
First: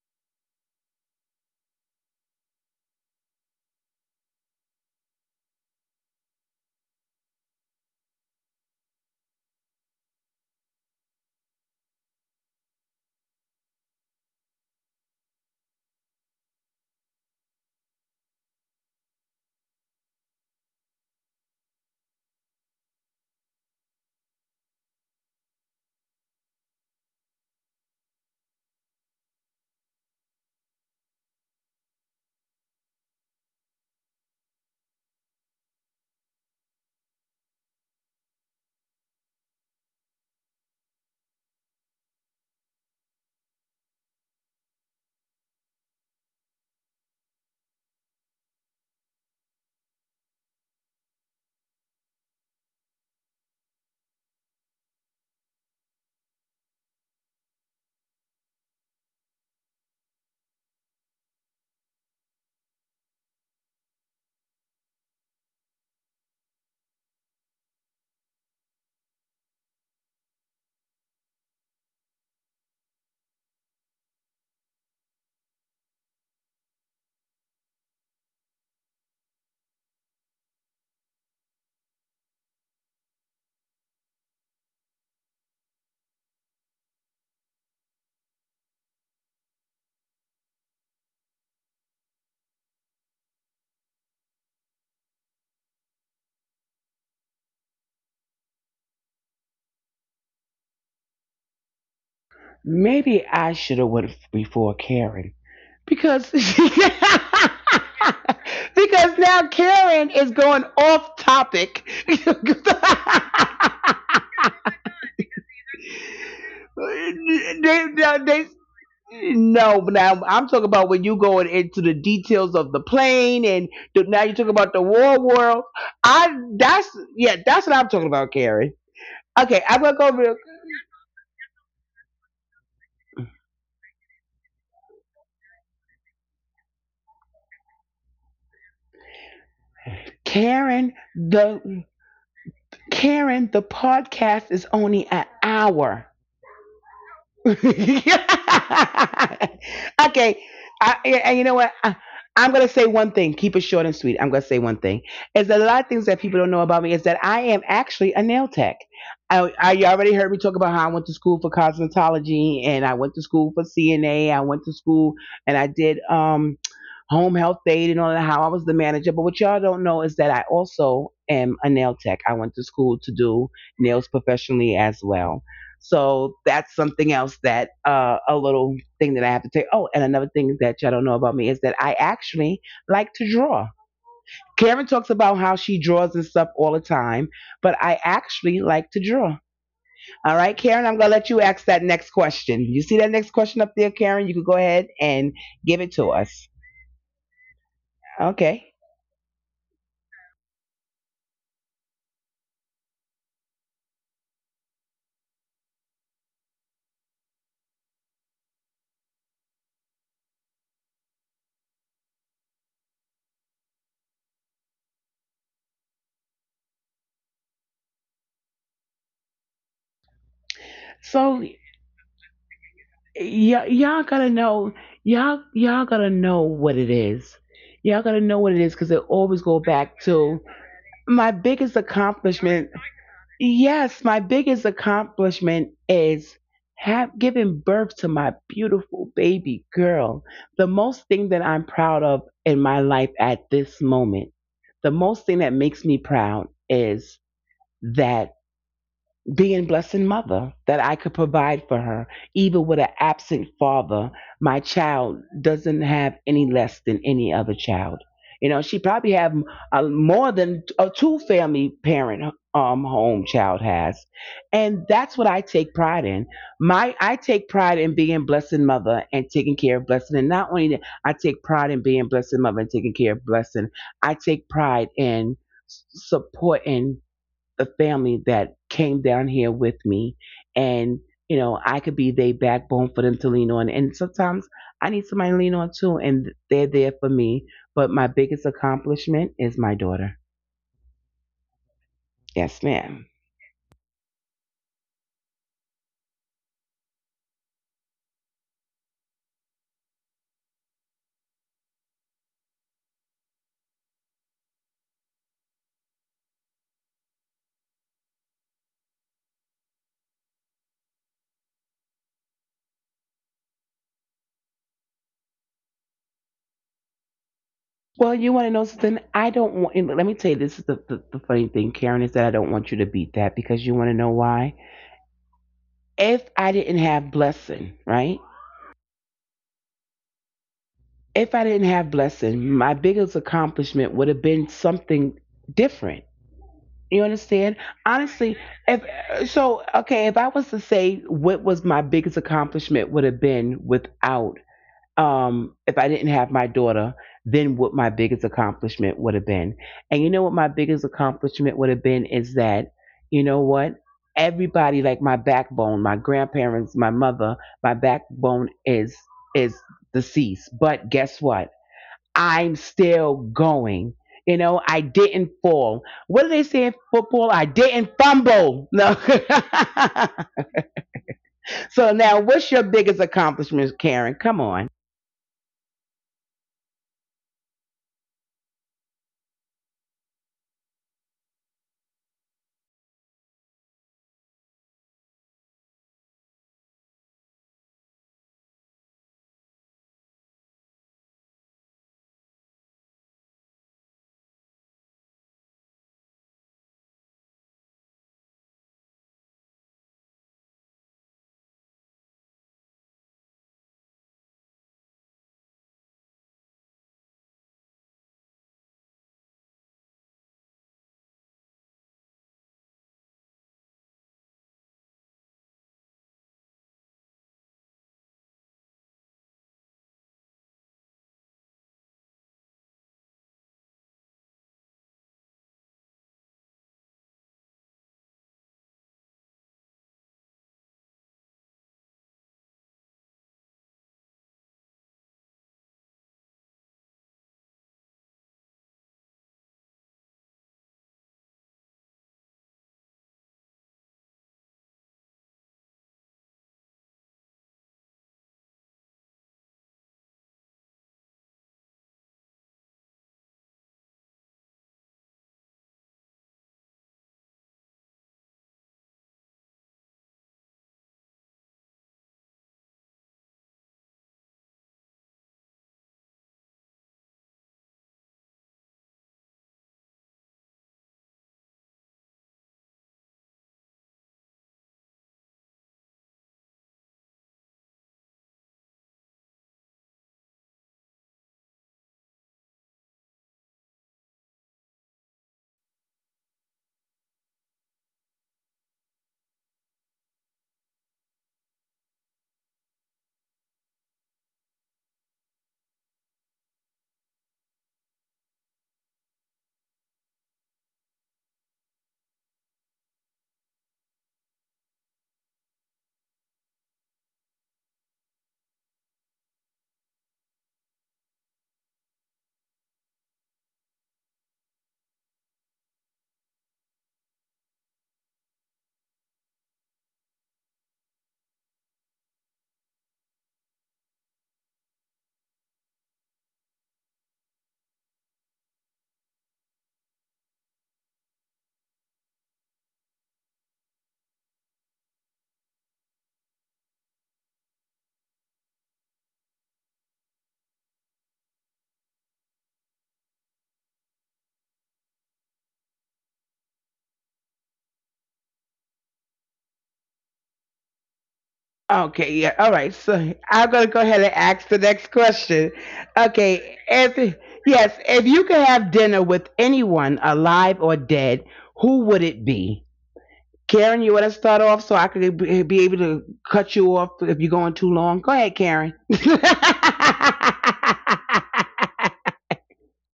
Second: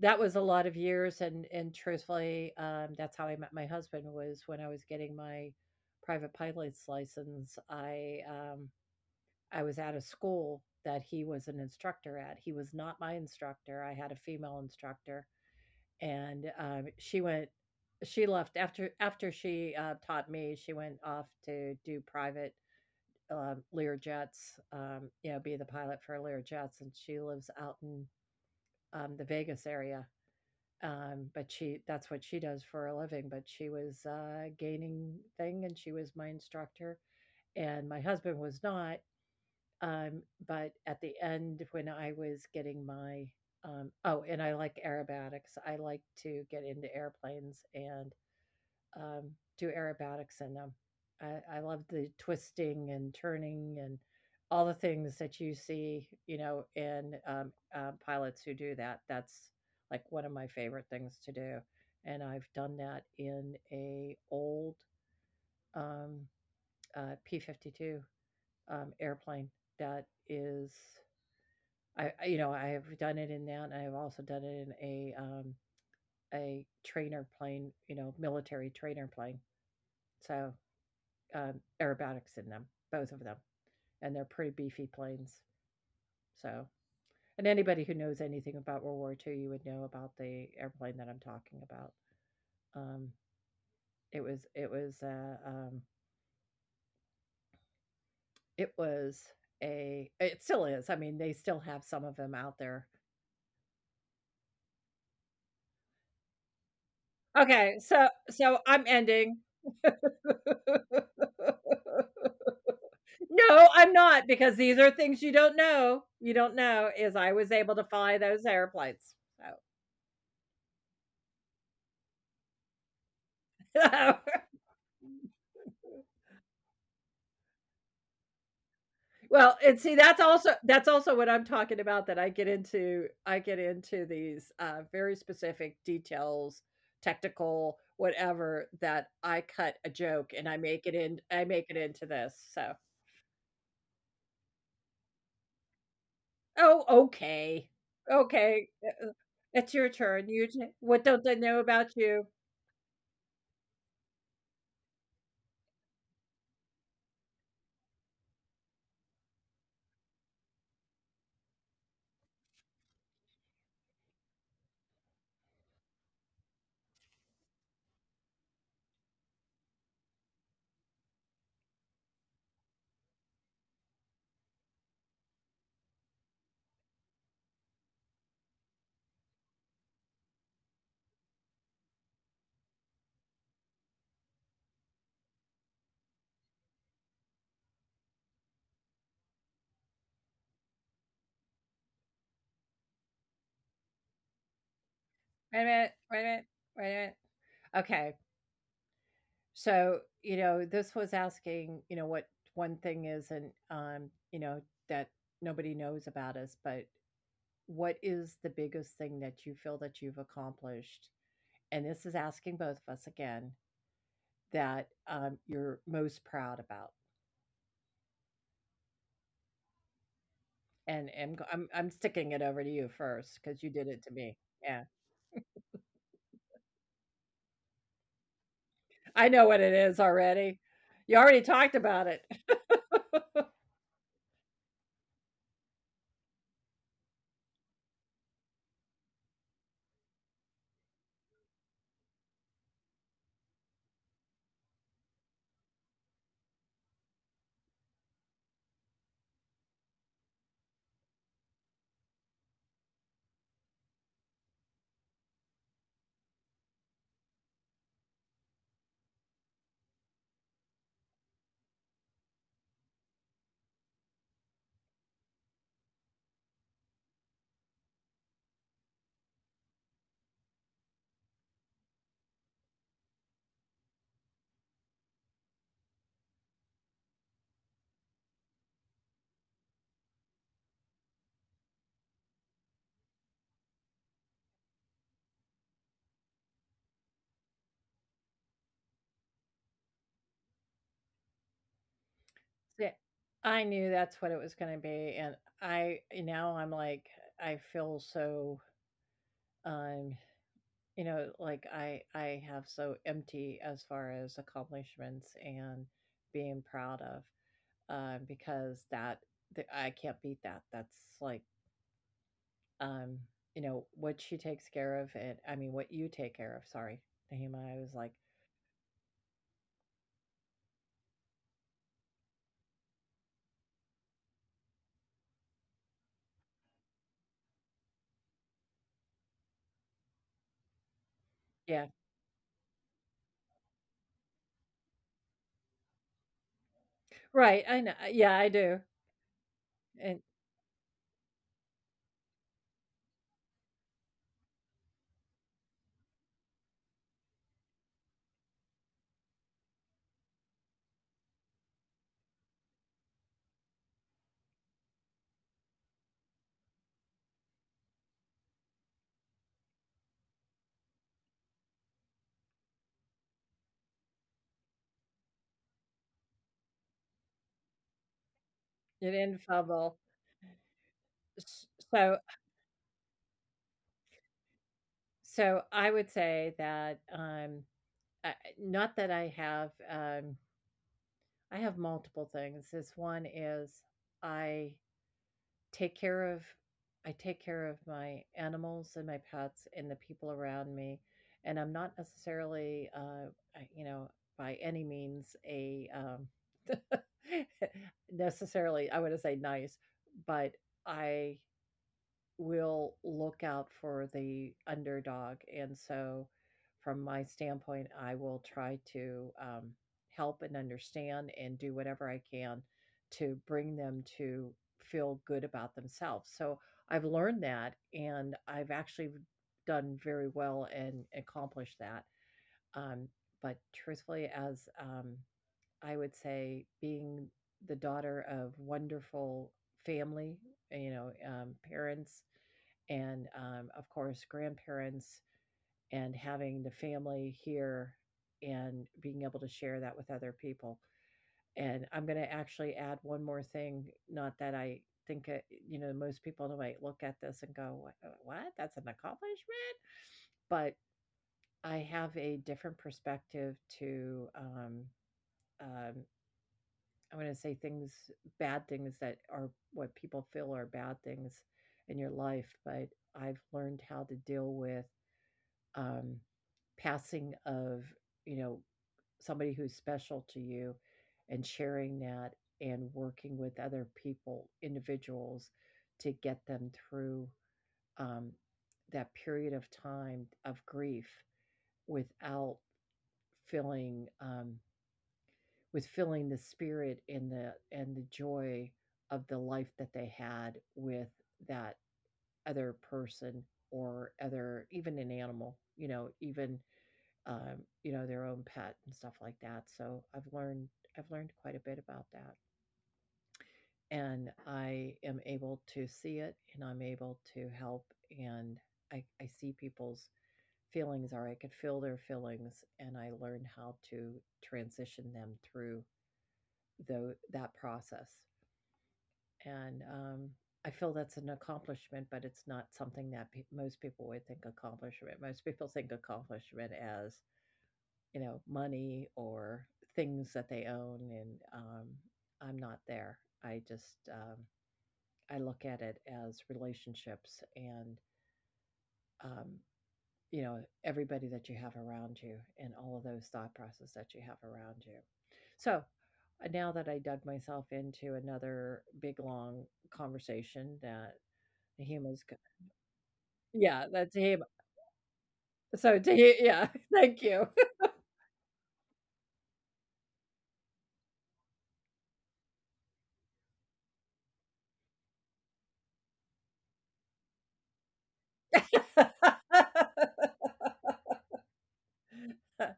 that was a lot of years. And truthfully, that's how I met my husband, was when I was getting my private pilot's license. I was at a school that he was an instructor at. He was not my instructor. I had a female instructor, and she went. She left after she taught me. She went off to do private, Learjet's, you know, be the pilot for Learjets, and she lives out in, the Vegas area. But she that's what she does for a living. But she was, gaining thing, and she was my instructor, and my husband was not. But at the end, when I was getting my, oh, and I like aerobatics. I like to get into airplanes and, um, do aerobatics in them. I love the twisting and turning and all the things that you see, you know, in, pilots who do that. That's like one of my favorite things to do, and I've done that in a old, um, P-52, airplane that is. You know, I have done it in that, and I have also done it in a, a trainer plane, you know, military trainer plane. So, aerobatics in them, both of them, and they're pretty beefy planes. So, and anybody who knows anything about World War Two, you would know about the airplane that I'm talking about. Um, it was it was it was A, it still is. I mean, they still have some of them out there. Maybe I should have went before Karen because because Okay, so I'm ending. now Karen is going off topic. No, I'm not, because these are things you don't know. You don't know is I was able to they, fly those they, airplanes. no, but now I'm talking about when you going into the details of the plane, and So. now you talking about the war world. I that's yeah, that's what I'm talking about, Karen. Well, Okay, and I'm see, gonna go that's real. also what I'm talking about, that I get into these, very specific details, technical, whatever, that I cut a joke and Karen, I make it the into this, so. Karen, the podcast is only an hour. "Oh, okay. Okay. Okay, it's your turn, you t what yeah, don't they and you know know what? about you? I'm going to say one thing. Keep it short and sweet. I'm going to say one thing. Is that a lot of things that people don't know about me is that I am actually a nail tech. I you already heard me talk about how I went to school for cosmetology and I went to school for CNA. I went to school and I did home health aid and all that, how I was the manager. But what y'all don't know is that I also am a nail tech. I went to school to do nails professionally as well. So that's something else that a little thing that I have to take. Oh, and another thing that y'all don't know about me is that I actually like to draw. Karen talks about how she draws and stuff all the time, but I actually like to draw. All right, Karen, I'm gonna let you ask that next question. You see that next question up there, Karen? You can go ahead and Wait a give minute, it to wait a minute, us. wait a minute. Okay, Okay. so, you know, this was asking, you know, what one thing is and, you know, that nobody knows about us, but what is the biggest thing that you feel that you've accomplished? And this is asking both of us again that you're most proud about. And So I'm sticking it over to you first because you y- did it y'all to gotta me. know, Yeah, y'all gotta know what it is. Y'all gotta know what it is because it I always know what go it is back to already. You my already talked biggest about it. accomplishment, yes, my biggest accomplishment is have given birth to my beautiful baby girl. The most thing that I'm proud of in my life at this moment, the most thing that makes me proud is that being blessed mother that I could provide for her. Even with an absent father, my child doesn't have any less than any other child. You know, she probably have a, more than a two family parent home child has, and that's what I take pride in. My I take pride in being blessed mother and taking care of blessing, and not only that, I take pride in being blessed mother and taking care of blessing. I take pride in supporting a family that came down here with me. And you know, I could be their backbone for them to lean on, and sometimes I need somebody to lean on too, and they're there for me. But my biggest accomplishment is my daughter. Yes, ma'am. Yeah, I knew that's what it was gonna be, and I now I'm like, I feel so, um, you know, like I have so empty as far as accomplishments and being proud of, because that th I can't beat that. That's like, um, you know, what she takes care of it I mean, what you take care of, sorry, Naima, I Well, was you like, want to know something? I don't want, and let me tell you, this is the funny thing, Karen, is that I don't want you to beat that, because you want to know why? If I didn't have Blessing, right? If I didn't have yeah, Blessing, my biggest accomplishment would have been something different. You understand? right, I know, Honestly, yeah, I if, do, so, okay, if I and was to say what was my biggest accomplishment would have been without, if I didn't have my daughter, then what my biggest accomplishment would have been. And you know what my biggest accomplishment would have been is that, you know what? Everybody, like my backbone, my grandparents, my mother, my backbone is, is deceased. But guess what? I'm still going. You know, I didn't fall. What do they say in football? I didn't fumble. No. it infallible. S So now, so what's your biggest accomplishment, Karen? Come on. So I would say that, I not that I have multiple things. This one is I take care of I take care of my animals and my pets and the people around me, and I'm not necessarily, I you know, by any means a, necessarily, I would say nice, but I will look out for the underdog. And so, from my standpoint, I will try to help and understand and do whatever I can to bring them to feel good about themselves. So, I've learned that and I've actually done very well and accomplished that. Um, but truthfully, as I would say, being the daughter of wonderful family, you know, parents, and of course grandparents and having the family here and being able to share that with other people, and I'm going to actually add one more thing. Not that I think it, most people might look at this and go, what, that's an accomplishment? But I have a different perspective to um, I want to say things, bad things, that are what people feel are bad things in your life. But I've learned how to deal with, um, passing of, you know, somebody who's special to you, and sharing that, and working with other people, individuals, to get them through um, that period of time of grief without feeling with feeling the spirit and the joy of the life that they had with that other person, or other, even an animal, you know, even you know, their own pet and stuff like that. So I've learned quite a bit about that. And I am able to see it, and I'm able to help, and I see people's feelings, or I could feel their feelings, and I learn how to transition them through that process. And I feel that's an accomplishment, but it's not something that most people would think accomplishment. Most people think accomplishment as, you know, money or things that they own, and I'm not there. I just I look at it as relationships and, um, you know, everybody that you have around you and all of those thought processes that you have around you. So now that I dug myself into another big long conversation that Okay, yeah. Hima's go- All right. So I'm going to go yeah, ahead and that's ask Hima. the next question. So to Okay. yeah, If, thank you. yes, if you could have dinner with anyone alive or dead, who would it be? Karen, you want to start off so I could be able to cut you off if you're going too long? Go ahead, Karen.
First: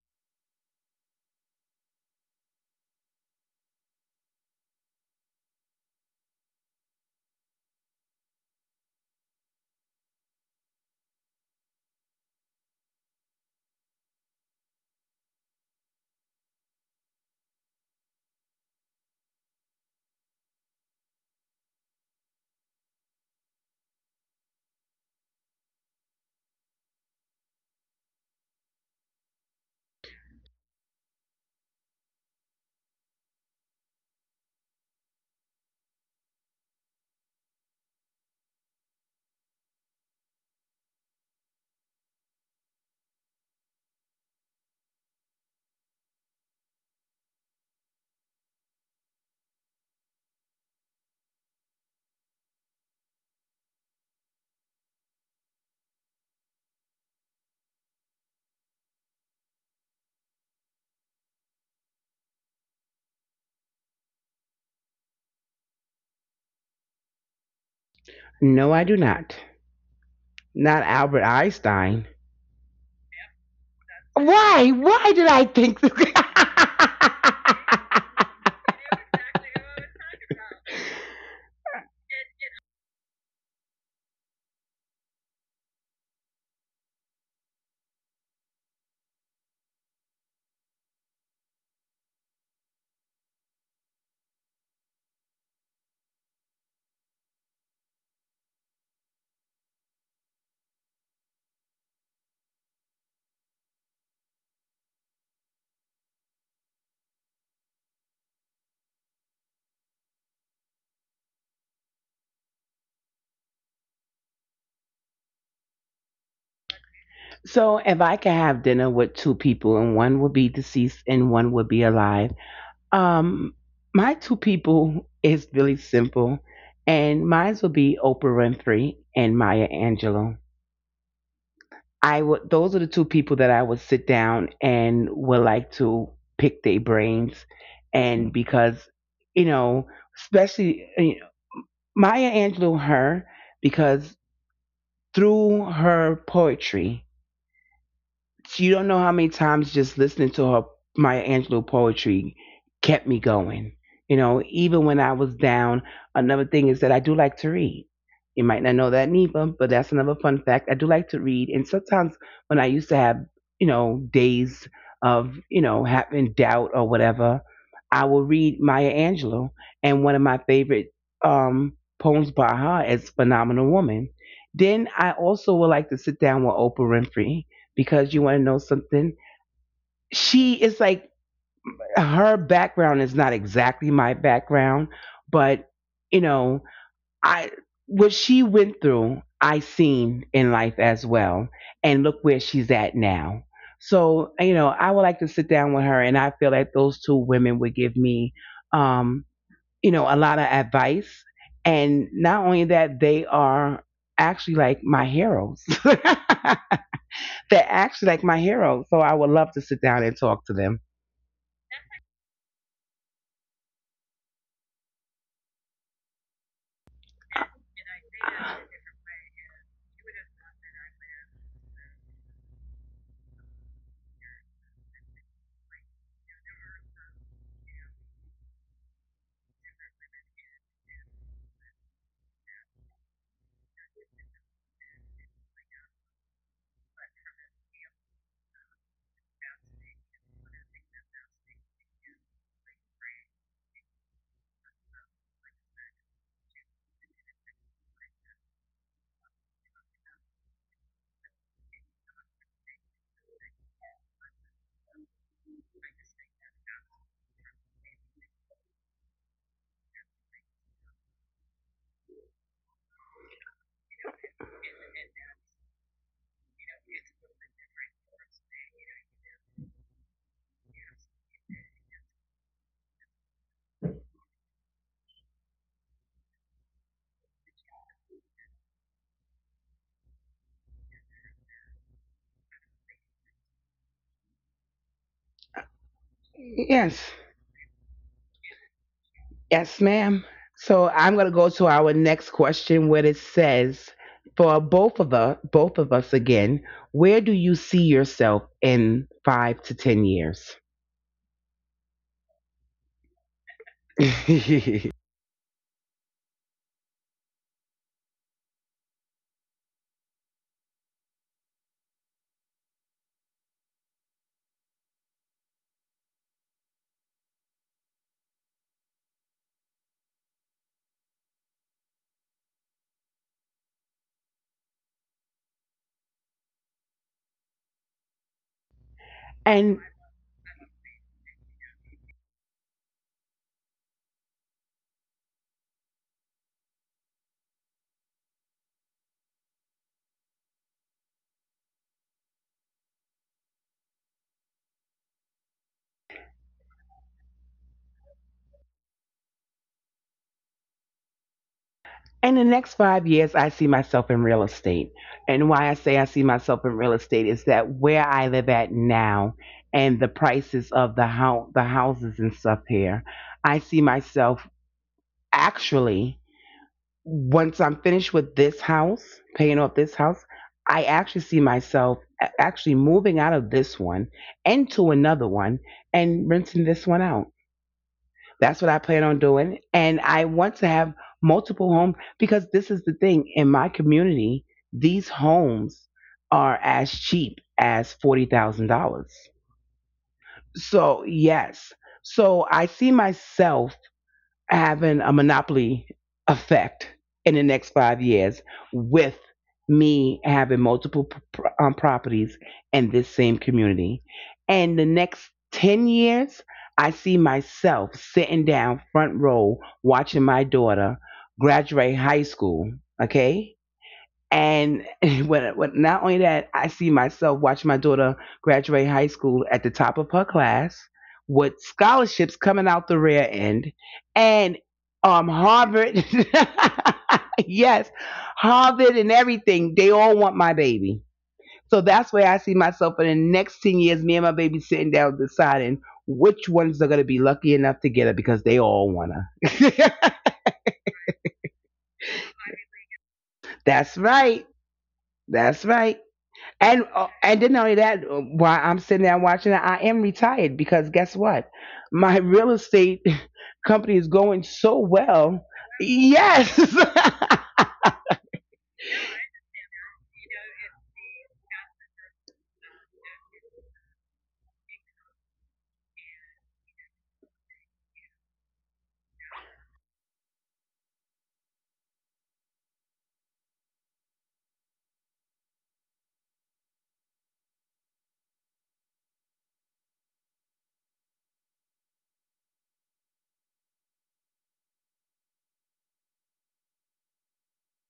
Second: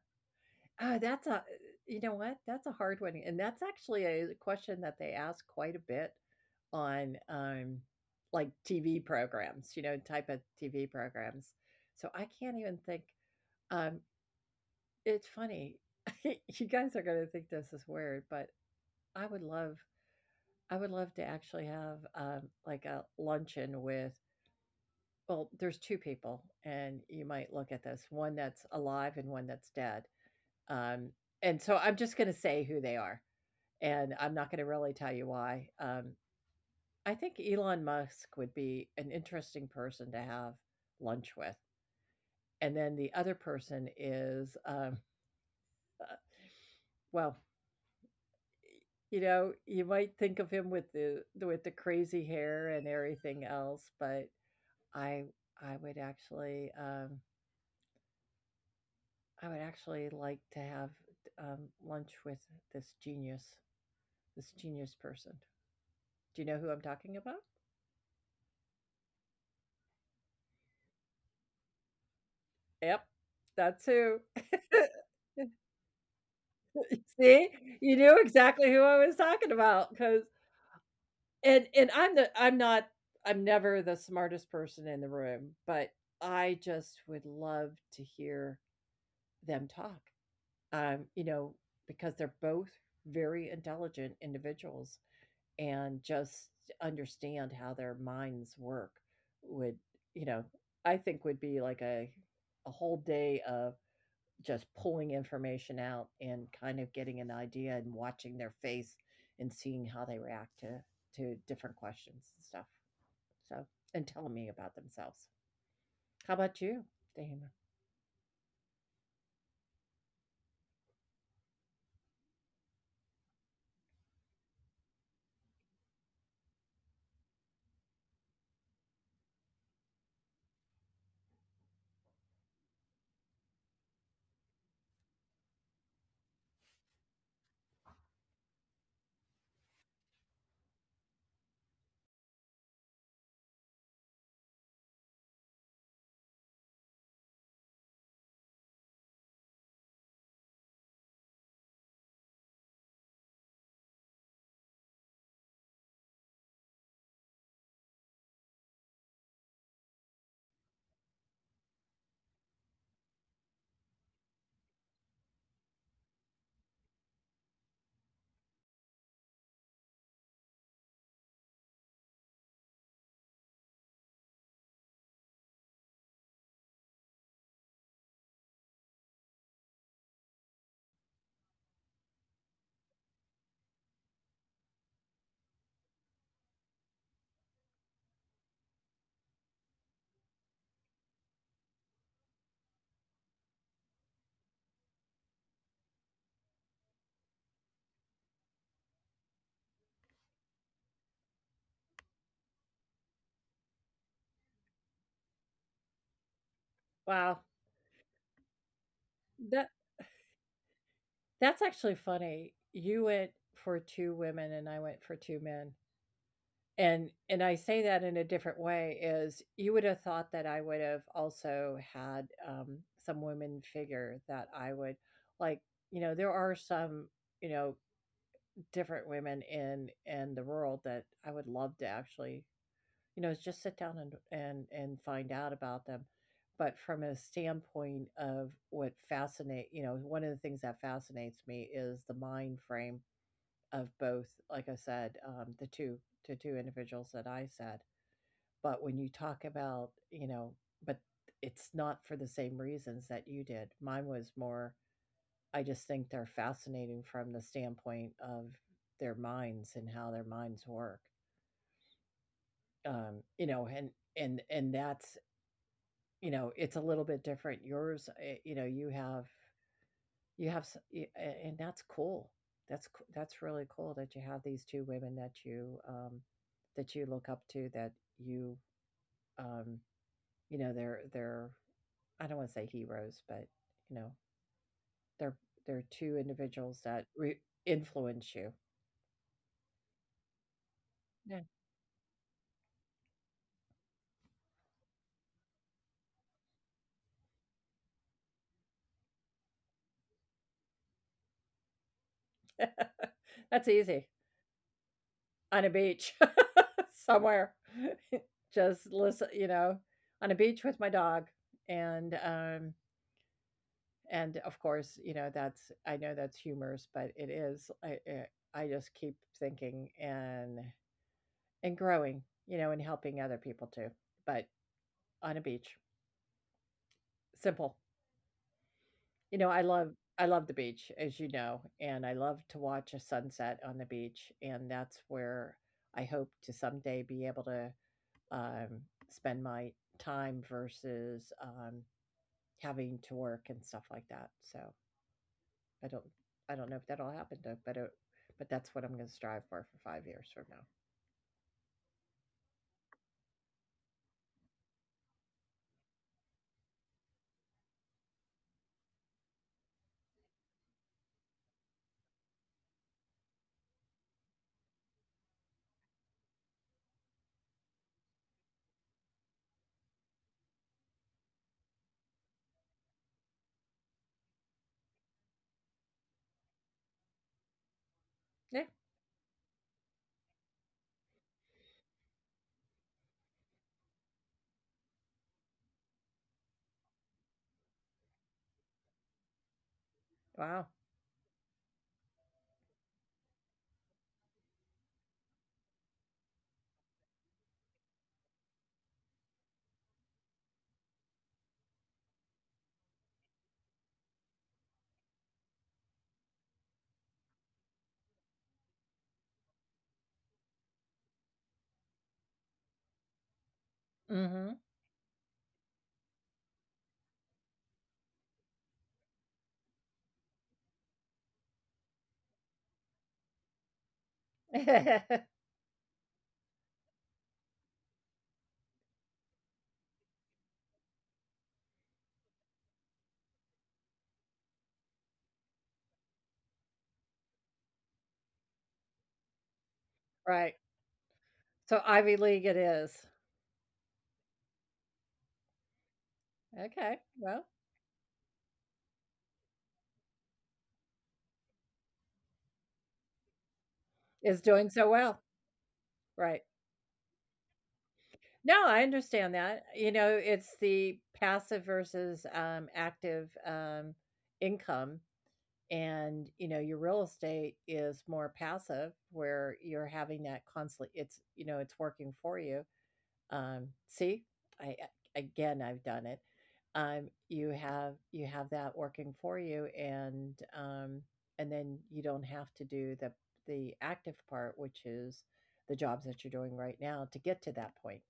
Oh, that's a, you know what? That's a hard one, and that's actually a question that they ask quite a bit on, like, TV programs, you know, type of TV programs. So I can't even think, um, it's funny. You guys are gonna think this is weird, but I would love I would love to actually have, like, a luncheon with, well, there's two people, and you might look at this, one that's alive and one that's dead, um, and so I'm just gonna say who they are. And I'm not gonna really tell you why. I think Elon Musk would be an interesting person to have lunch with. And then the other person is, uh, well, you know, you might think of him with the crazy hair and everything else, but I I would actually um, I would actually like to have lunch with this genius this genius person. Do you know who I'm talking about? No, I do not. Not Albert Einstein. Yep, that's who. Why? Why did I think that? See, you knew exactly who I was talking about, cause and I'm not, I'm never the smartest person in the room, but I just would love to hear them talk. You know, because they're both very intelligent individuals and just understand how their minds work would, you know, I think would be like a whole day of just pulling information out and kind of getting an idea and watching their face and seeing how they react to different questions and stuff. So and telling me about themselves. How about you, So, Dana? if I could have dinner with two people, and one would be deceased and one would be alive, Um, my two people is really simple, and mine will be Oprah Winfrey and Maya Angelou. I would; those are the two people that I would sit down and would like to pick their brains. And because, you know, especially, you know, Maya Angelou, her, because, through her poetry. So you don't know how many times just listening to her Maya Angelou poetry kept me going. You know, even when I was down. Another thing is that I do like to read. You might not know that, Neva, but that's another fun fact. I do like to read, and sometimes when I used to have, you know, days of, you know, having doubt or whatever, I will read Maya Angelou, and one of my favorite um, poems by her is "Phenomenal Woman." Then I also would like to sit down with Oprah Winfrey, because you want to know something. She is like, her background is not exactly my background, but, you know, I, what she went through, I seen in life as well. And look where she's at now. So, you know, I would like to sit down with her, and I feel like those two women would give me, um, you know, a lot of advice. And not only that, they are actually like my heroes. They're Wow, actually like my hero, so I would love to sit down that and talk to them. that's actually funny. You went for two women and I went for two men. And I say that in a different way is you would have thought that I would have also had some women figure that I would like. You know, there are some, you know, different women in the world that I would love to actually, you know, just sit down and and find out about them. But from a standpoint of what fascinate, you know, one of the things that fascinates me is the mind frame of both. Like I said, the two, individuals that I said. But when you talk about, you know, but it's not for the same reasons that you did. Mine was more I just think they're fascinating from the standpoint of their minds and how their minds work. You know, and that's, you know, it's a little bit different. Yours, eh, you know, you have, and that's cool. That's really cool that you have these two women that you look up to, that you um, you know, they're, I don't want to say heroes, but, you know, they're they're two Yes, individuals that influence you. yes, ma'am. So I'm gonna go to our next question, where it says, for both of us again, where do you see yourself in 5 to 10 years? That's easy. On a beach somewhere. Just listen, you know, on a beach with my dog and um and of course, you know, that's, I know that's humorous, but it is, I just keep thinking and growing, you know, and helping other people too. But on a beach, simple. You And know, I love the beach, as you know, and I love to watch a sunset on the beach, and that's where I hope to someday be able to um, spend my time versus having to work and stuff like that. So I don't I don't know if that'll happen though, but but that's what I'm going to strive for 5 years from now. in the next 5 years, I see myself in real estate. And why I say I see myself in real estate is that where I live at now, and the prices of the houses and stuff here, I see myself, actually, once I'm finished with this house, paying off this house, I actually see myself actually moving out of this one into another one, and renting this one out. That's what I Yeah. plan on doing. And I want to have multiple homes, because this is the thing in my community, these homes are as cheap as $40,000. Wow. So, yes. So, I see myself having a monopoly effect in the next 5 years, with me having multiple properties in this same community. And the next 10 years, I see myself sitting down front row watching my daughter graduate high school, okay? Mm-hmm. And when not only that, I see myself watching my daughter graduate high school at the top of her class, with scholarships coming out the rear end and Harvard. Yes, Harvard and everything, they all want my baby. So that's where I see myself in the next 10 years, me and my baby sitting down deciding which ones are going to be lucky enough to get her, because they all want her. Right. So Ivy League it is. That's right. That's right. And uh, Okay. and then not only Well, that, while I'm sitting there watching it, I am retired, because guess what? My real estate company is going it's so doing so well. well. Yes, Right. No, I understand that. You know, it's the passive versus active income, and you know your real estate is more passive where you're having that constantly, it's, you know, it's working for you. See, I again, I've done it. You have that working for you, and then you don't have to do the active part, which is the jobs that you're doing right now to get to that point.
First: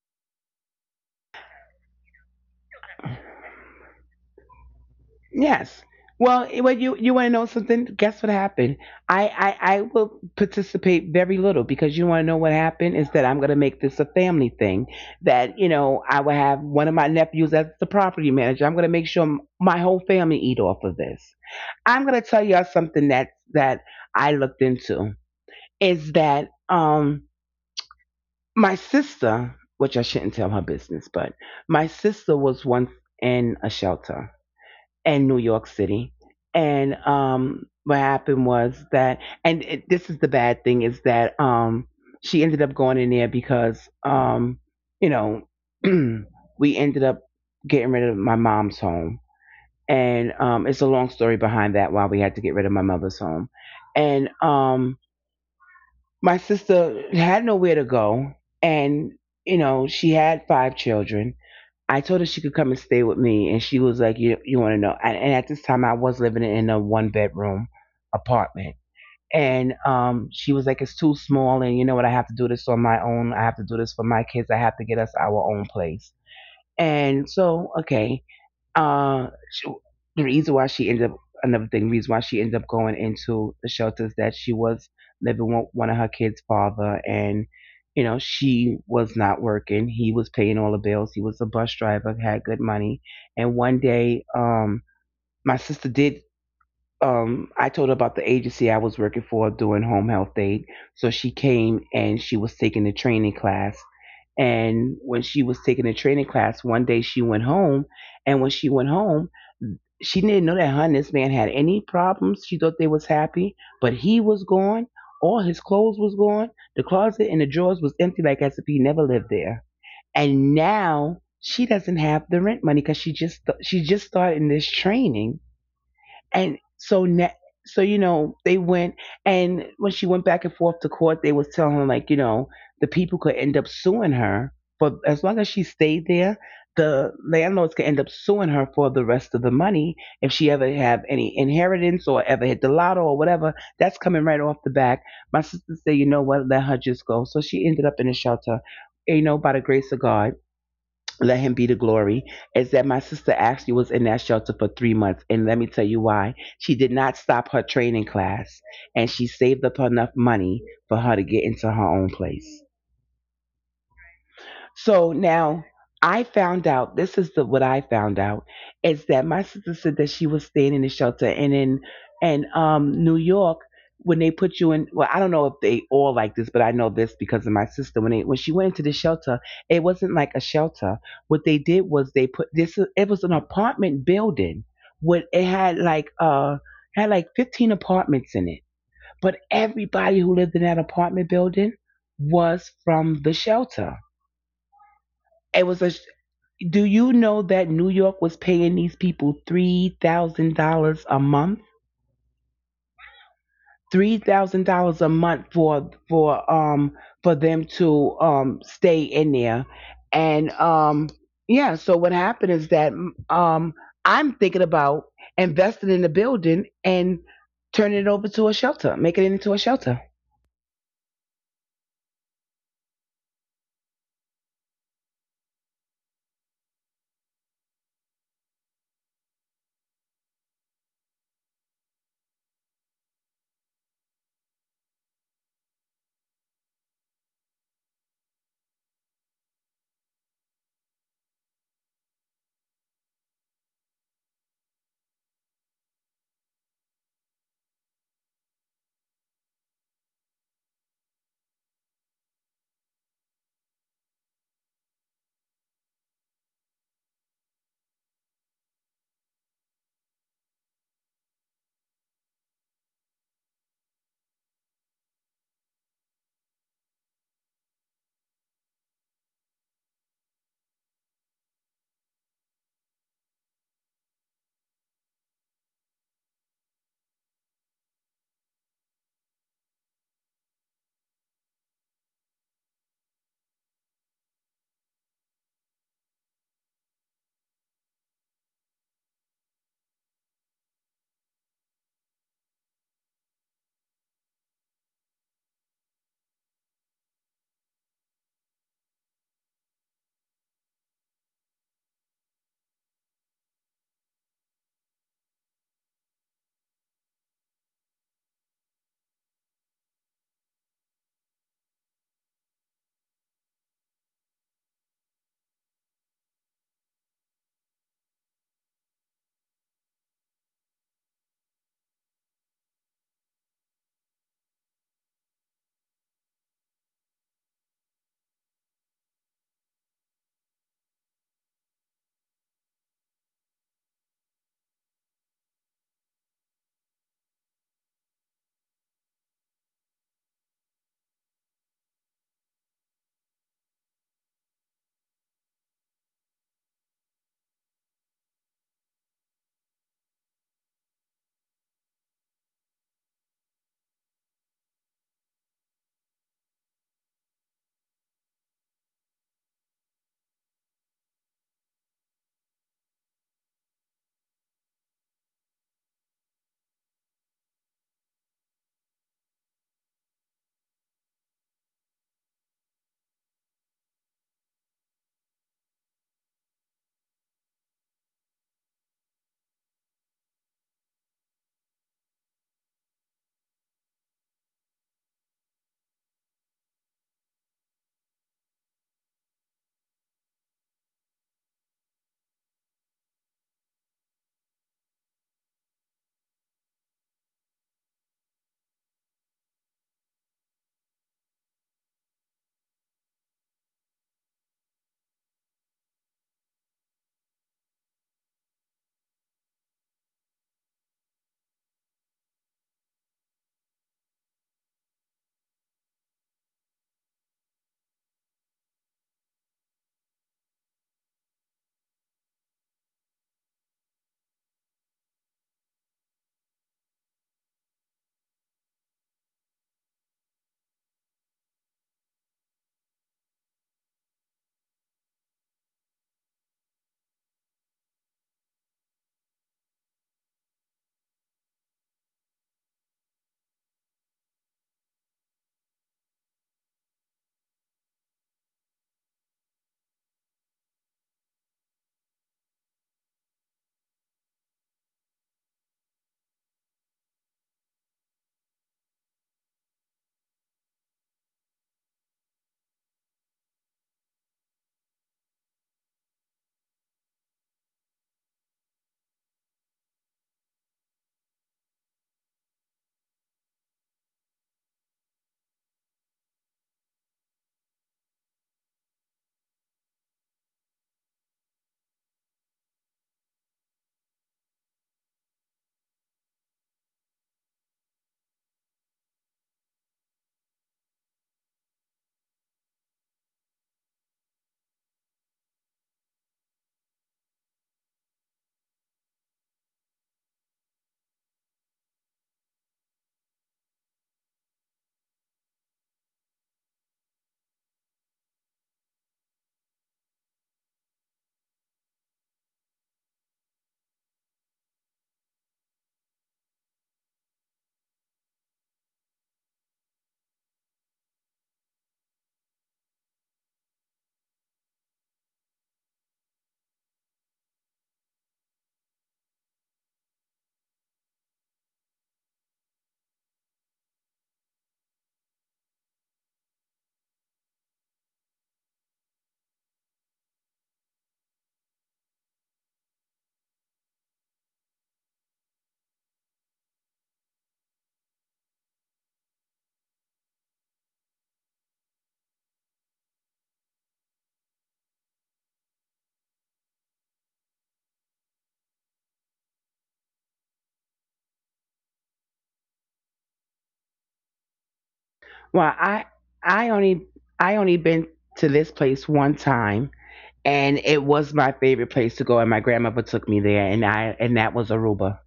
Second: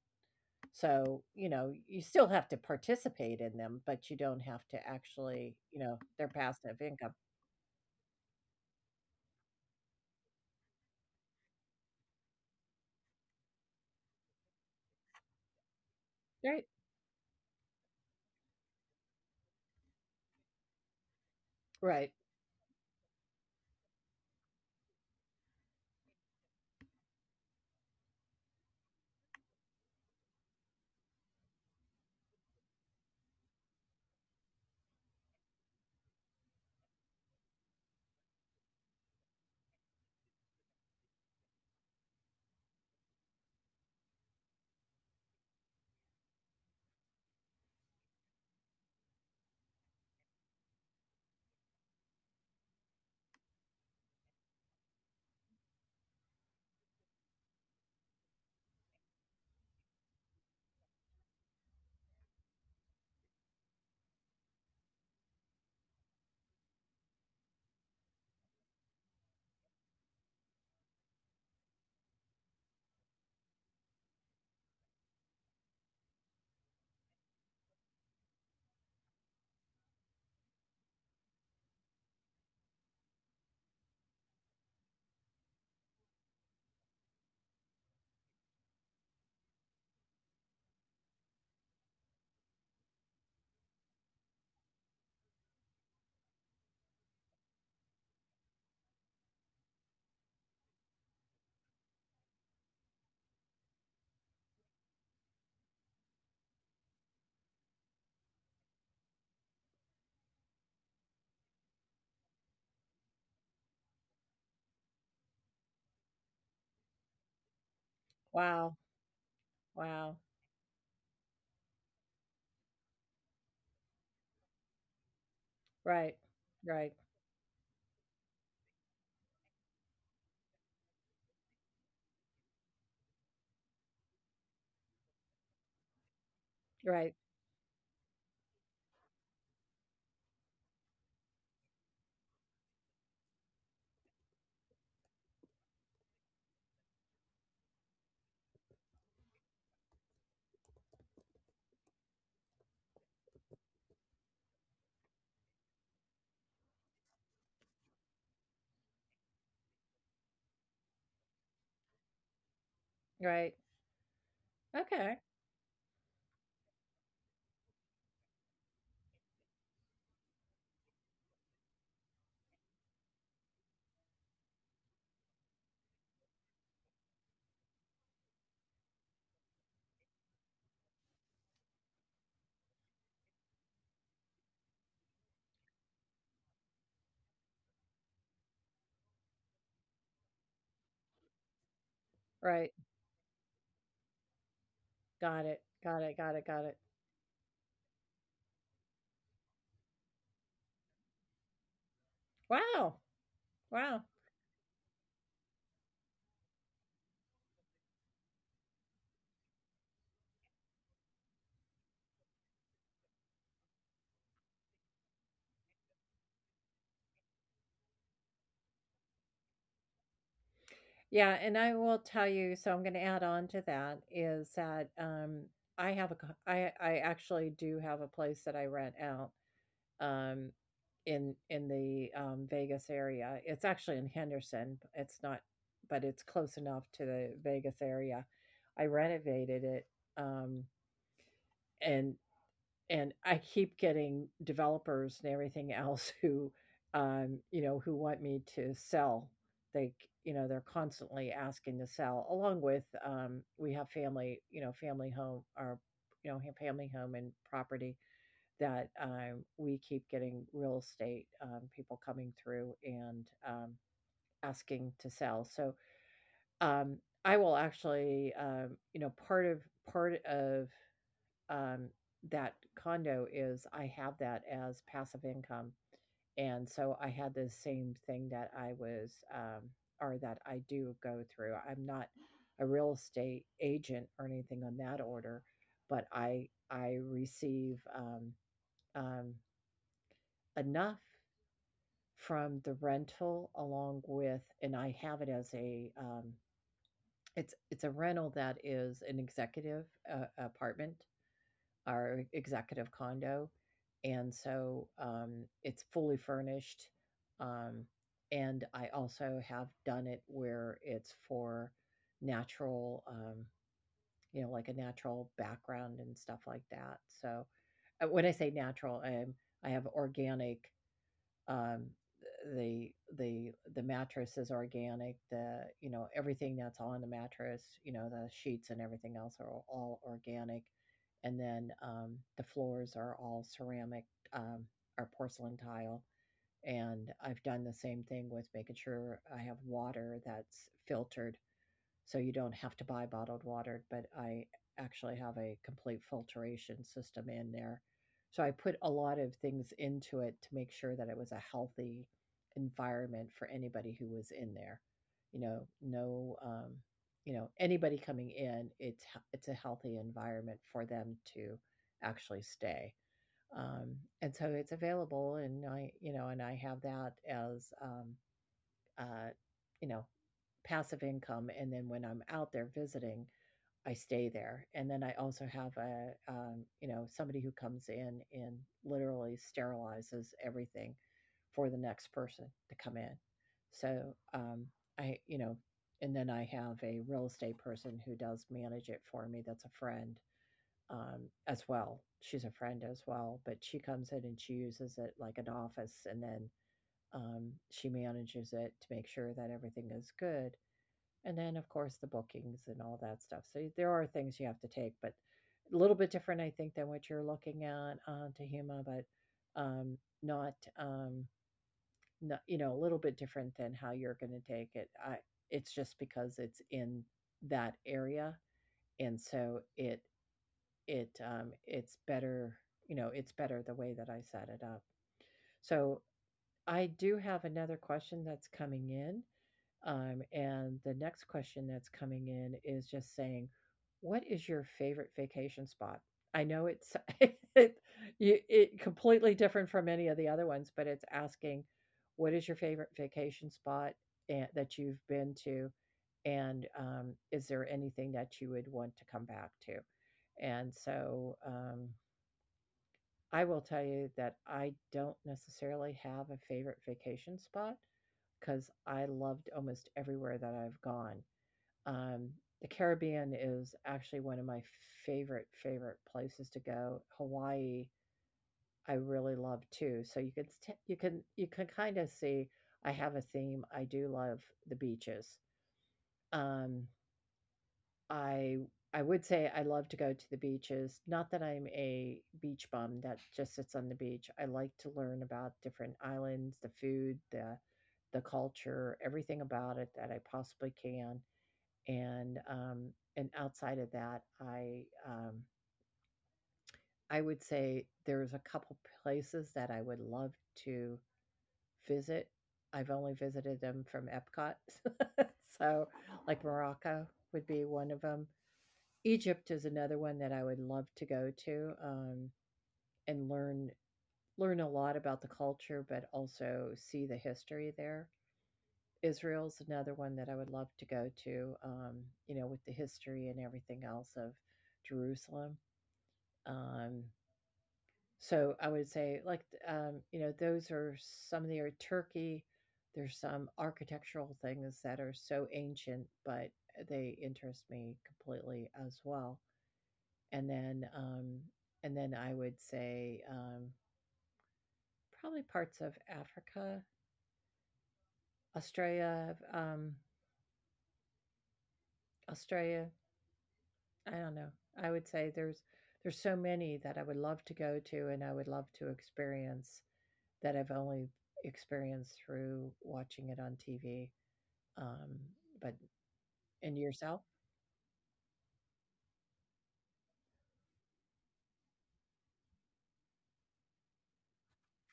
So you know you still have to participate in them, but you don't have to actually, you yes. know, they're Well, passive you income. you want to know something? Guess what happened? I, I will participate very little, because you want to know what happened, is that I'm gonna make this a family thing. That, you know, I will have Right. one of my nephews as the property manager. I'm gonna make sure my whole family eat off of this. I'm Right. gonna tell y'all something that that I looked into, is that my sister, which I shouldn't tell her business, but my sister was once in a shelter in New York City. And what happened was that, and it, this is the bad thing, is that she ended up going in there because, you know, we ended up getting rid of my mom's home. And it's a long story behind that, why we had to get rid of my mother's home. And my sister had nowhere to go. And you know, she had five children. I told her she could come and stay with me, and she was like, you, want to know, and at this time I was living in a one bedroom apartment. And she was like, it's too small, and you know what, I have to do this on my own, I have to do this for my kids, I have to get us our own place. And so, okay, uh, she, the reason why she ended up, another thing, reason why she ended up going into the shelters, that she was living with one of her kids' father. And you know, she was not working. He was paying all the bills. He was a bus driver, had good money. And one day, my sister did, I told her about the agency I was working for doing home health aid. So she came and she was taking the training class. And when she was taking the training class, one day she went home. And when she went home, she didn't know that her and this man had any problems. She thought they was happy, but he was gone. All his clothes was gone. The closet and the drawers was empty, like as if he Wow, never lived there. wow. And now she doesn't have the rent money, because she just started in this training. Right, And right, so, so you know, they went, and when she went back and forth to court, they was telling her, like, you know, the people could end up suing her, but as long as she stayed there, the right, landlords could end up suing her for the rest of the money. If she ever have any inheritance or ever hit the lotto or whatever, that's coming right off the back. My sister said, you know what, let her just go. So she ended up in a shelter. You know, by the grace of God, let him be the glory, is that my sister actually was in that shelter for 3 months. And let me tell you why. She did not stop her training class, and she saved up enough money for her to get into her own place. right. So Okay, now I found out, this is the what I found out, is that my sister said that she was staying in the shelter, and in and New York, when they put you in, well, I don't know if they all like this, but I know this because of my sister, when she went into the shelter, it wasn't like a shelter. What they did was they put this, it was an apartment building. What it had like 15 apartments in it, but everybody who lived in that apartment building right. was from the shelter. Got it, It was a, got it, got it, got it. do you know that New York was paying these people $3,000 a month? Wow, wow. $3,000 a month for, for them to stay in there. And yeah. So what happened is that, um I'm thinking about investing in the building and turning it over to a shelter, making it into a shelter. Yeah, and I will tell you, so I'm gonna add on to that is that I actually do have a place that I rent out um in the Vegas area. It's actually in Henderson. It's not, but it's close enough to the Vegas area. I renovated it um and I keep getting developers and everything else who, you know, who want me to sell. You know, they're constantly asking to sell. Along with, we have family, you know, family home our, you know, family home and property that we keep getting real estate people coming through and asking to sell. So um, I will actually, you know, part of um, that condo is I have that as passive income. And so I had the same thing that I was, or that I do go through. I'm not a real estate agent or anything on that order, but I receive um, enough from the rental along with, and I have it as a it's a rental that is an executive apartment, our executive condo. And so it's fully furnished. Um, and I also have done it where it's for natural, like a natural background and stuff like that. So when I say natural, I have organic, um, the mattress is organic. The, you know, everything that's on the mattress, you know, the sheets and everything else are all organic, and then the floors are all ceramic, um, or porcelain tile. And I've done the same thing with making sure I have water that's filtered so you don't have to buy bottled water. But I actually have a complete filtration system in there. So I put a lot of things into it to make sure that it was a healthy environment for anybody who was in there. You know, no, anybody coming in, it's a healthy environment for them to actually stay. Um, and so it's available, and I and I have that as, uh, you know, passive income, and then when I'm out there visiting, I stay there. And then I also have a, somebody who comes in and literally sterilizes everything for the next person to come in. So I, you know, and then I have a real estate person who does manage it for me. That's a friend as well. She's a friend as well, but she comes in and she uses it like an office, and then she manages it to make sure that everything is good. And then, of course, the bookings and all that stuff. So there are things you have to take, but a little bit different, I think, than what you're looking at on Tahima, but not, not, you know, a little bit different than how you're going to take it. I, it's just because it's in that area, and so it it's better, you know, it's better the way that I set it up. So I do have another question that's coming in. And the next question that's coming in is just saying, "What is your favorite vacation spot?" I know it's it, you, it completely different from any of the other ones, but it's asking, "What is your favorite vacation spot and, that you've been to?" And is there anything that you would want to come back to? And so I will tell you that I don't necessarily have a favorite vacation spot because I loved almost everywhere that I've gone. Um, the Caribbean is actually one of my favorite places to go. Hawaii, I really love too. So you can you can, you can kind of see I have a theme. I do love the beaches. Um, I I would say I love to go to the beaches. Not that I'm a beach bum that just sits on the beach. I like to learn about different islands, the food, the culture, everything about it that I possibly can. And um, and outside of that, I would say there's a couple places that I would love to visit. I've only visited them from Epcot, so like Morocco would be one of them. Egypt is another one that I would love to go to, and learn a lot about the culture, but also see the history there. Israel's another one that I would love to go to, with the history and everything else of Jerusalem. Um, so I would say, those are some of the, or Turkey. There's some architectural things that are so ancient, but they interest me completely as well. and then um, and then I would say, probably parts of Africa, Australia, Australia. I don't know. I would say there's so many that I would love to go to, and I would love to experience, that I've only experienced through watching it on TV. Um, Well, but I only And I yourself. only been to this place one time, and it was my favorite place to go, and my grandmother took me there, and I and that was Aruba.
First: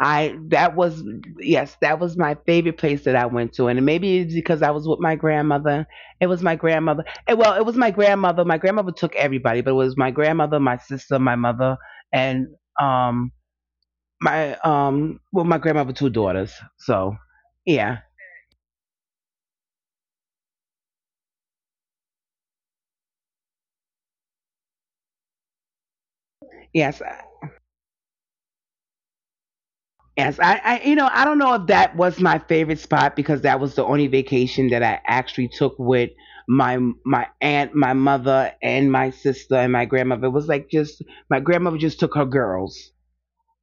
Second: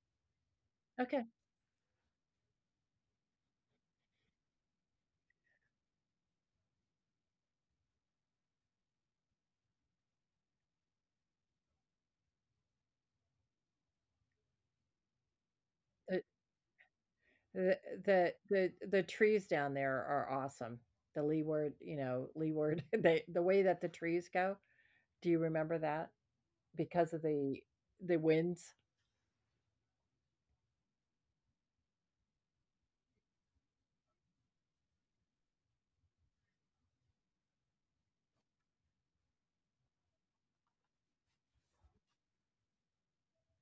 I that was Okay. Yes, that was my favorite place that I went to, and maybe it's because I was with my grandmother. It was my grandmother. Well, it was my grandmother. My grandmother took everybody, but it was my grandmother, my sister, my mother, and um my grandmother two daughters. So, The, yeah. the trees down there are awesome. The leeward, you know, leeward. They, the way that the trees go, do you remember that? Yes. Because of the winds? Yes, you know, I don't know if that was my favorite spot, because that was the only vacation that I actually took with my my aunt, my mother, and my sister and my grandmother. It was like, just my grandmother just took her girls.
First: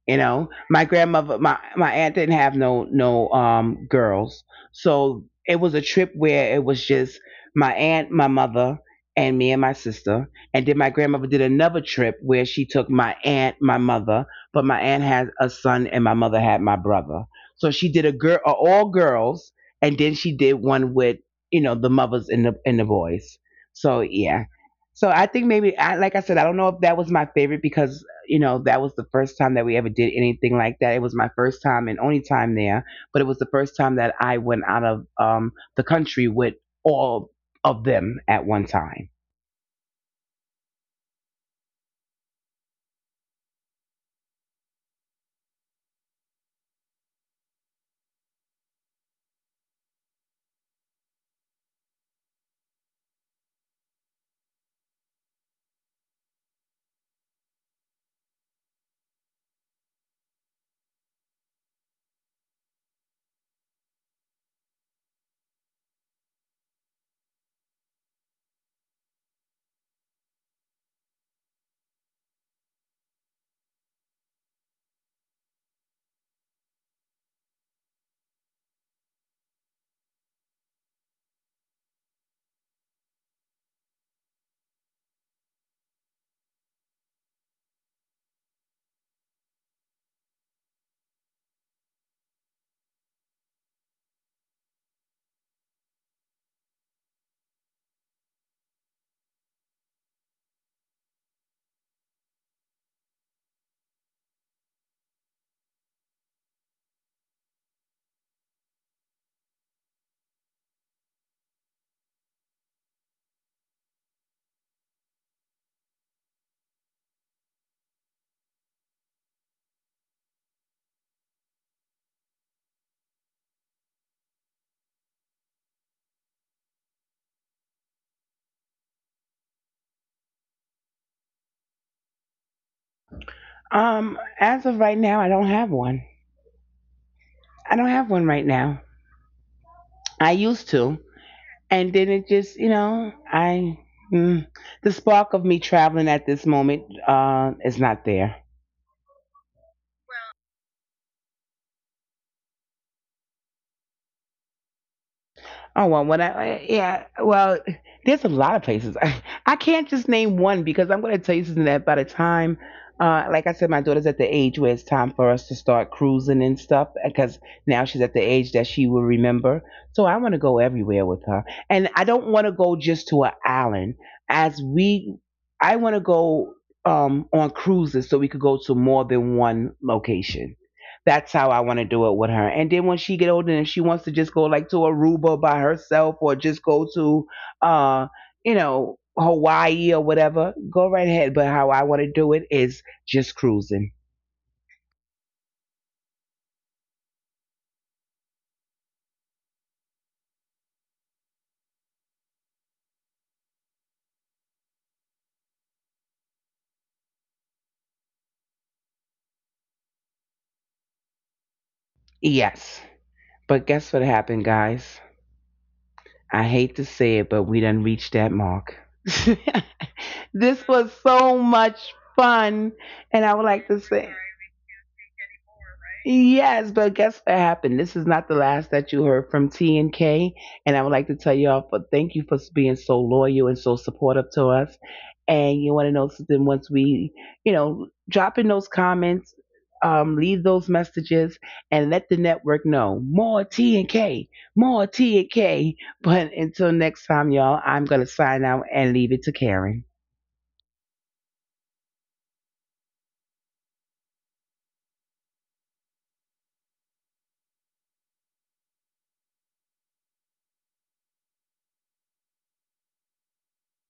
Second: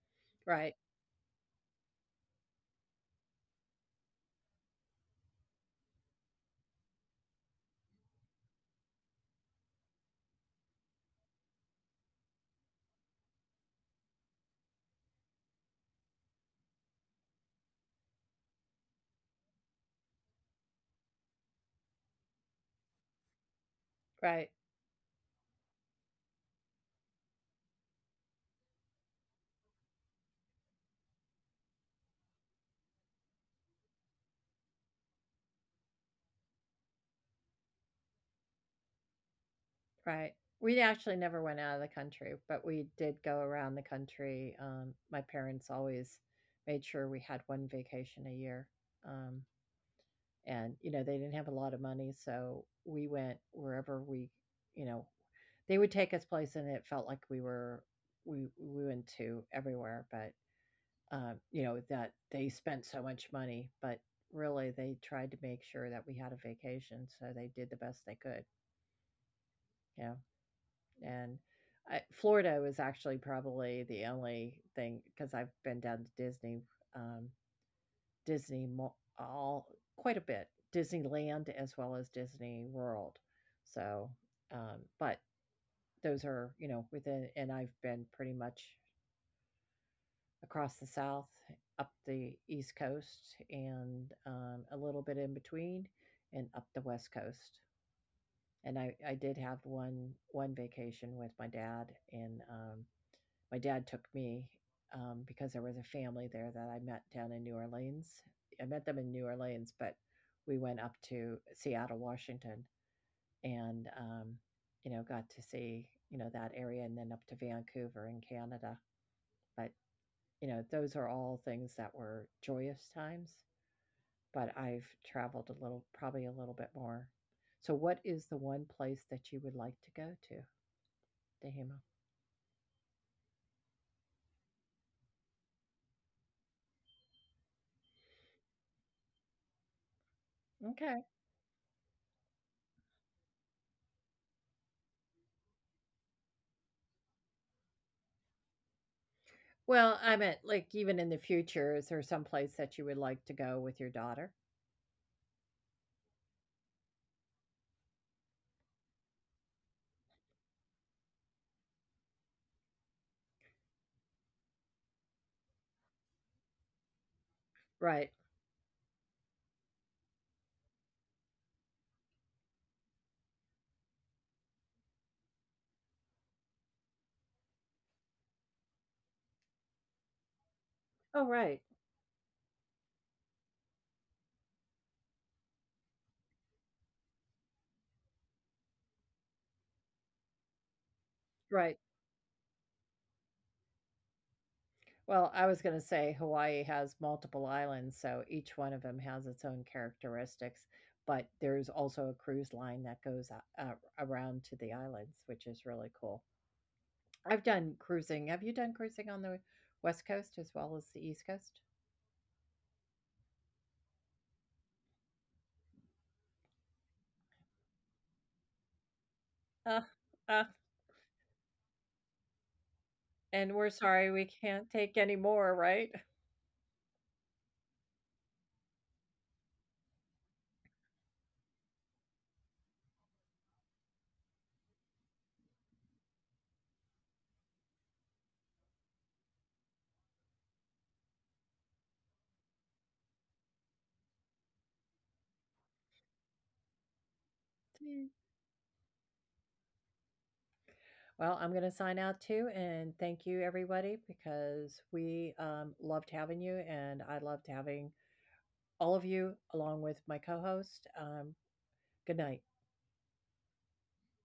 You know, Right, my grandmother, my aunt didn't have no girls, so it was a trip where it was just my aunt, my mother, and me and my sister. And then my grandmother did another trip where she took my aunt, my mother, but my aunt had a son and my mother had my brother. So she did a girl, all girls, and then she did one with, you know, the mothers and the boys. So yeah, right, so I think, maybe, I like I said, I don't know if that was my favorite, because you know, that was the first time that we ever did anything like that. It was my first time and only time there, but it was the first time that I went out of the country with all of them at one time. right. We actually never went out of the country, but we did go around the country. My parents always made sure we had one vacation a year, um, and, you know, they didn't have a lot of money, so we went wherever we, you know, they would take us place and it felt like we were, we went to everywhere, but you know, that they spent so much money, but really they tried to make sure that we had a vacation, so they did the best they could, you know. And I, Florida was actually probably the only thing because I've been down to Disney, um, Disney, all, quite a bit, Disneyland as well as Disney World. So, but those are, you know, within, and I've been pretty much across the South, up the East Coast, and a little bit in between, and up the West Coast. And I did have one vacation with my dad, and my dad took me because there was a family there that I met down in New Orleans. I met them in New Orleans, but we went up to Seattle, Washington, and you know, got to see, you know, that area, and then up to Vancouver in Canada. But you know, those are all things that were joyous times, but I've traveled a little, probably a little bit more. So, what is the one place that you would like to go to, Dahima? As of right now, I don't have one. I don't have one right now. I used Okay. to, and then it just, you know, mm, the spark of me traveling at this moment, is not there. Well, I meant like even in the future, is there some place that you would like to go with your daughter? Oh, well, yeah, well, there's a lot of places. I can't just name one, because I'm going to tell you something that, by the time, like I said, my daughter's at the age where it's time for us to start cruising and stuff, because now she's Right. at the age that she will remember. So I want to go everywhere with her, and I don't want to go just to an island. As we, I want to go on cruises, so we could go to more than one location. Oh, That's how right. I want to do it with her. And then when she get older and she wants to just go, like, to Aruba by herself, or just go to, uh, you know, Hawaii or whatever, go right ahead. But how Right. I want to do it is just cruising. Well, I was going to say Hawaii has multiple islands, so each one of them has its own characteristics. But there's also a cruise line that goes around to the islands, which is really cool. I've done cruising. Have you done cruising on the West Coast as well as the East Coast? Yes. But guess what happened, guys? I hate to say it, but we done reached that mark. Uh, uh. This was so much fun. And I would And like we're to sorry say, we can't take any more, right? Yes, but guess what happened? This is not the last that you heard from T&K, and I would like to tell y'all for thank you for being so loyal and so supportive to us. And you want to know something? Once we, you know, drop in those comments, leave those messages, and let the network know, more T&K, more T and K. But until next time, y'all, I'm Mm. gonna sign out and leave it to Karen. Well, I'm going to sign out too. And thank you, everybody, because we loved having you. And I loved having all of you along with my co host. Good night.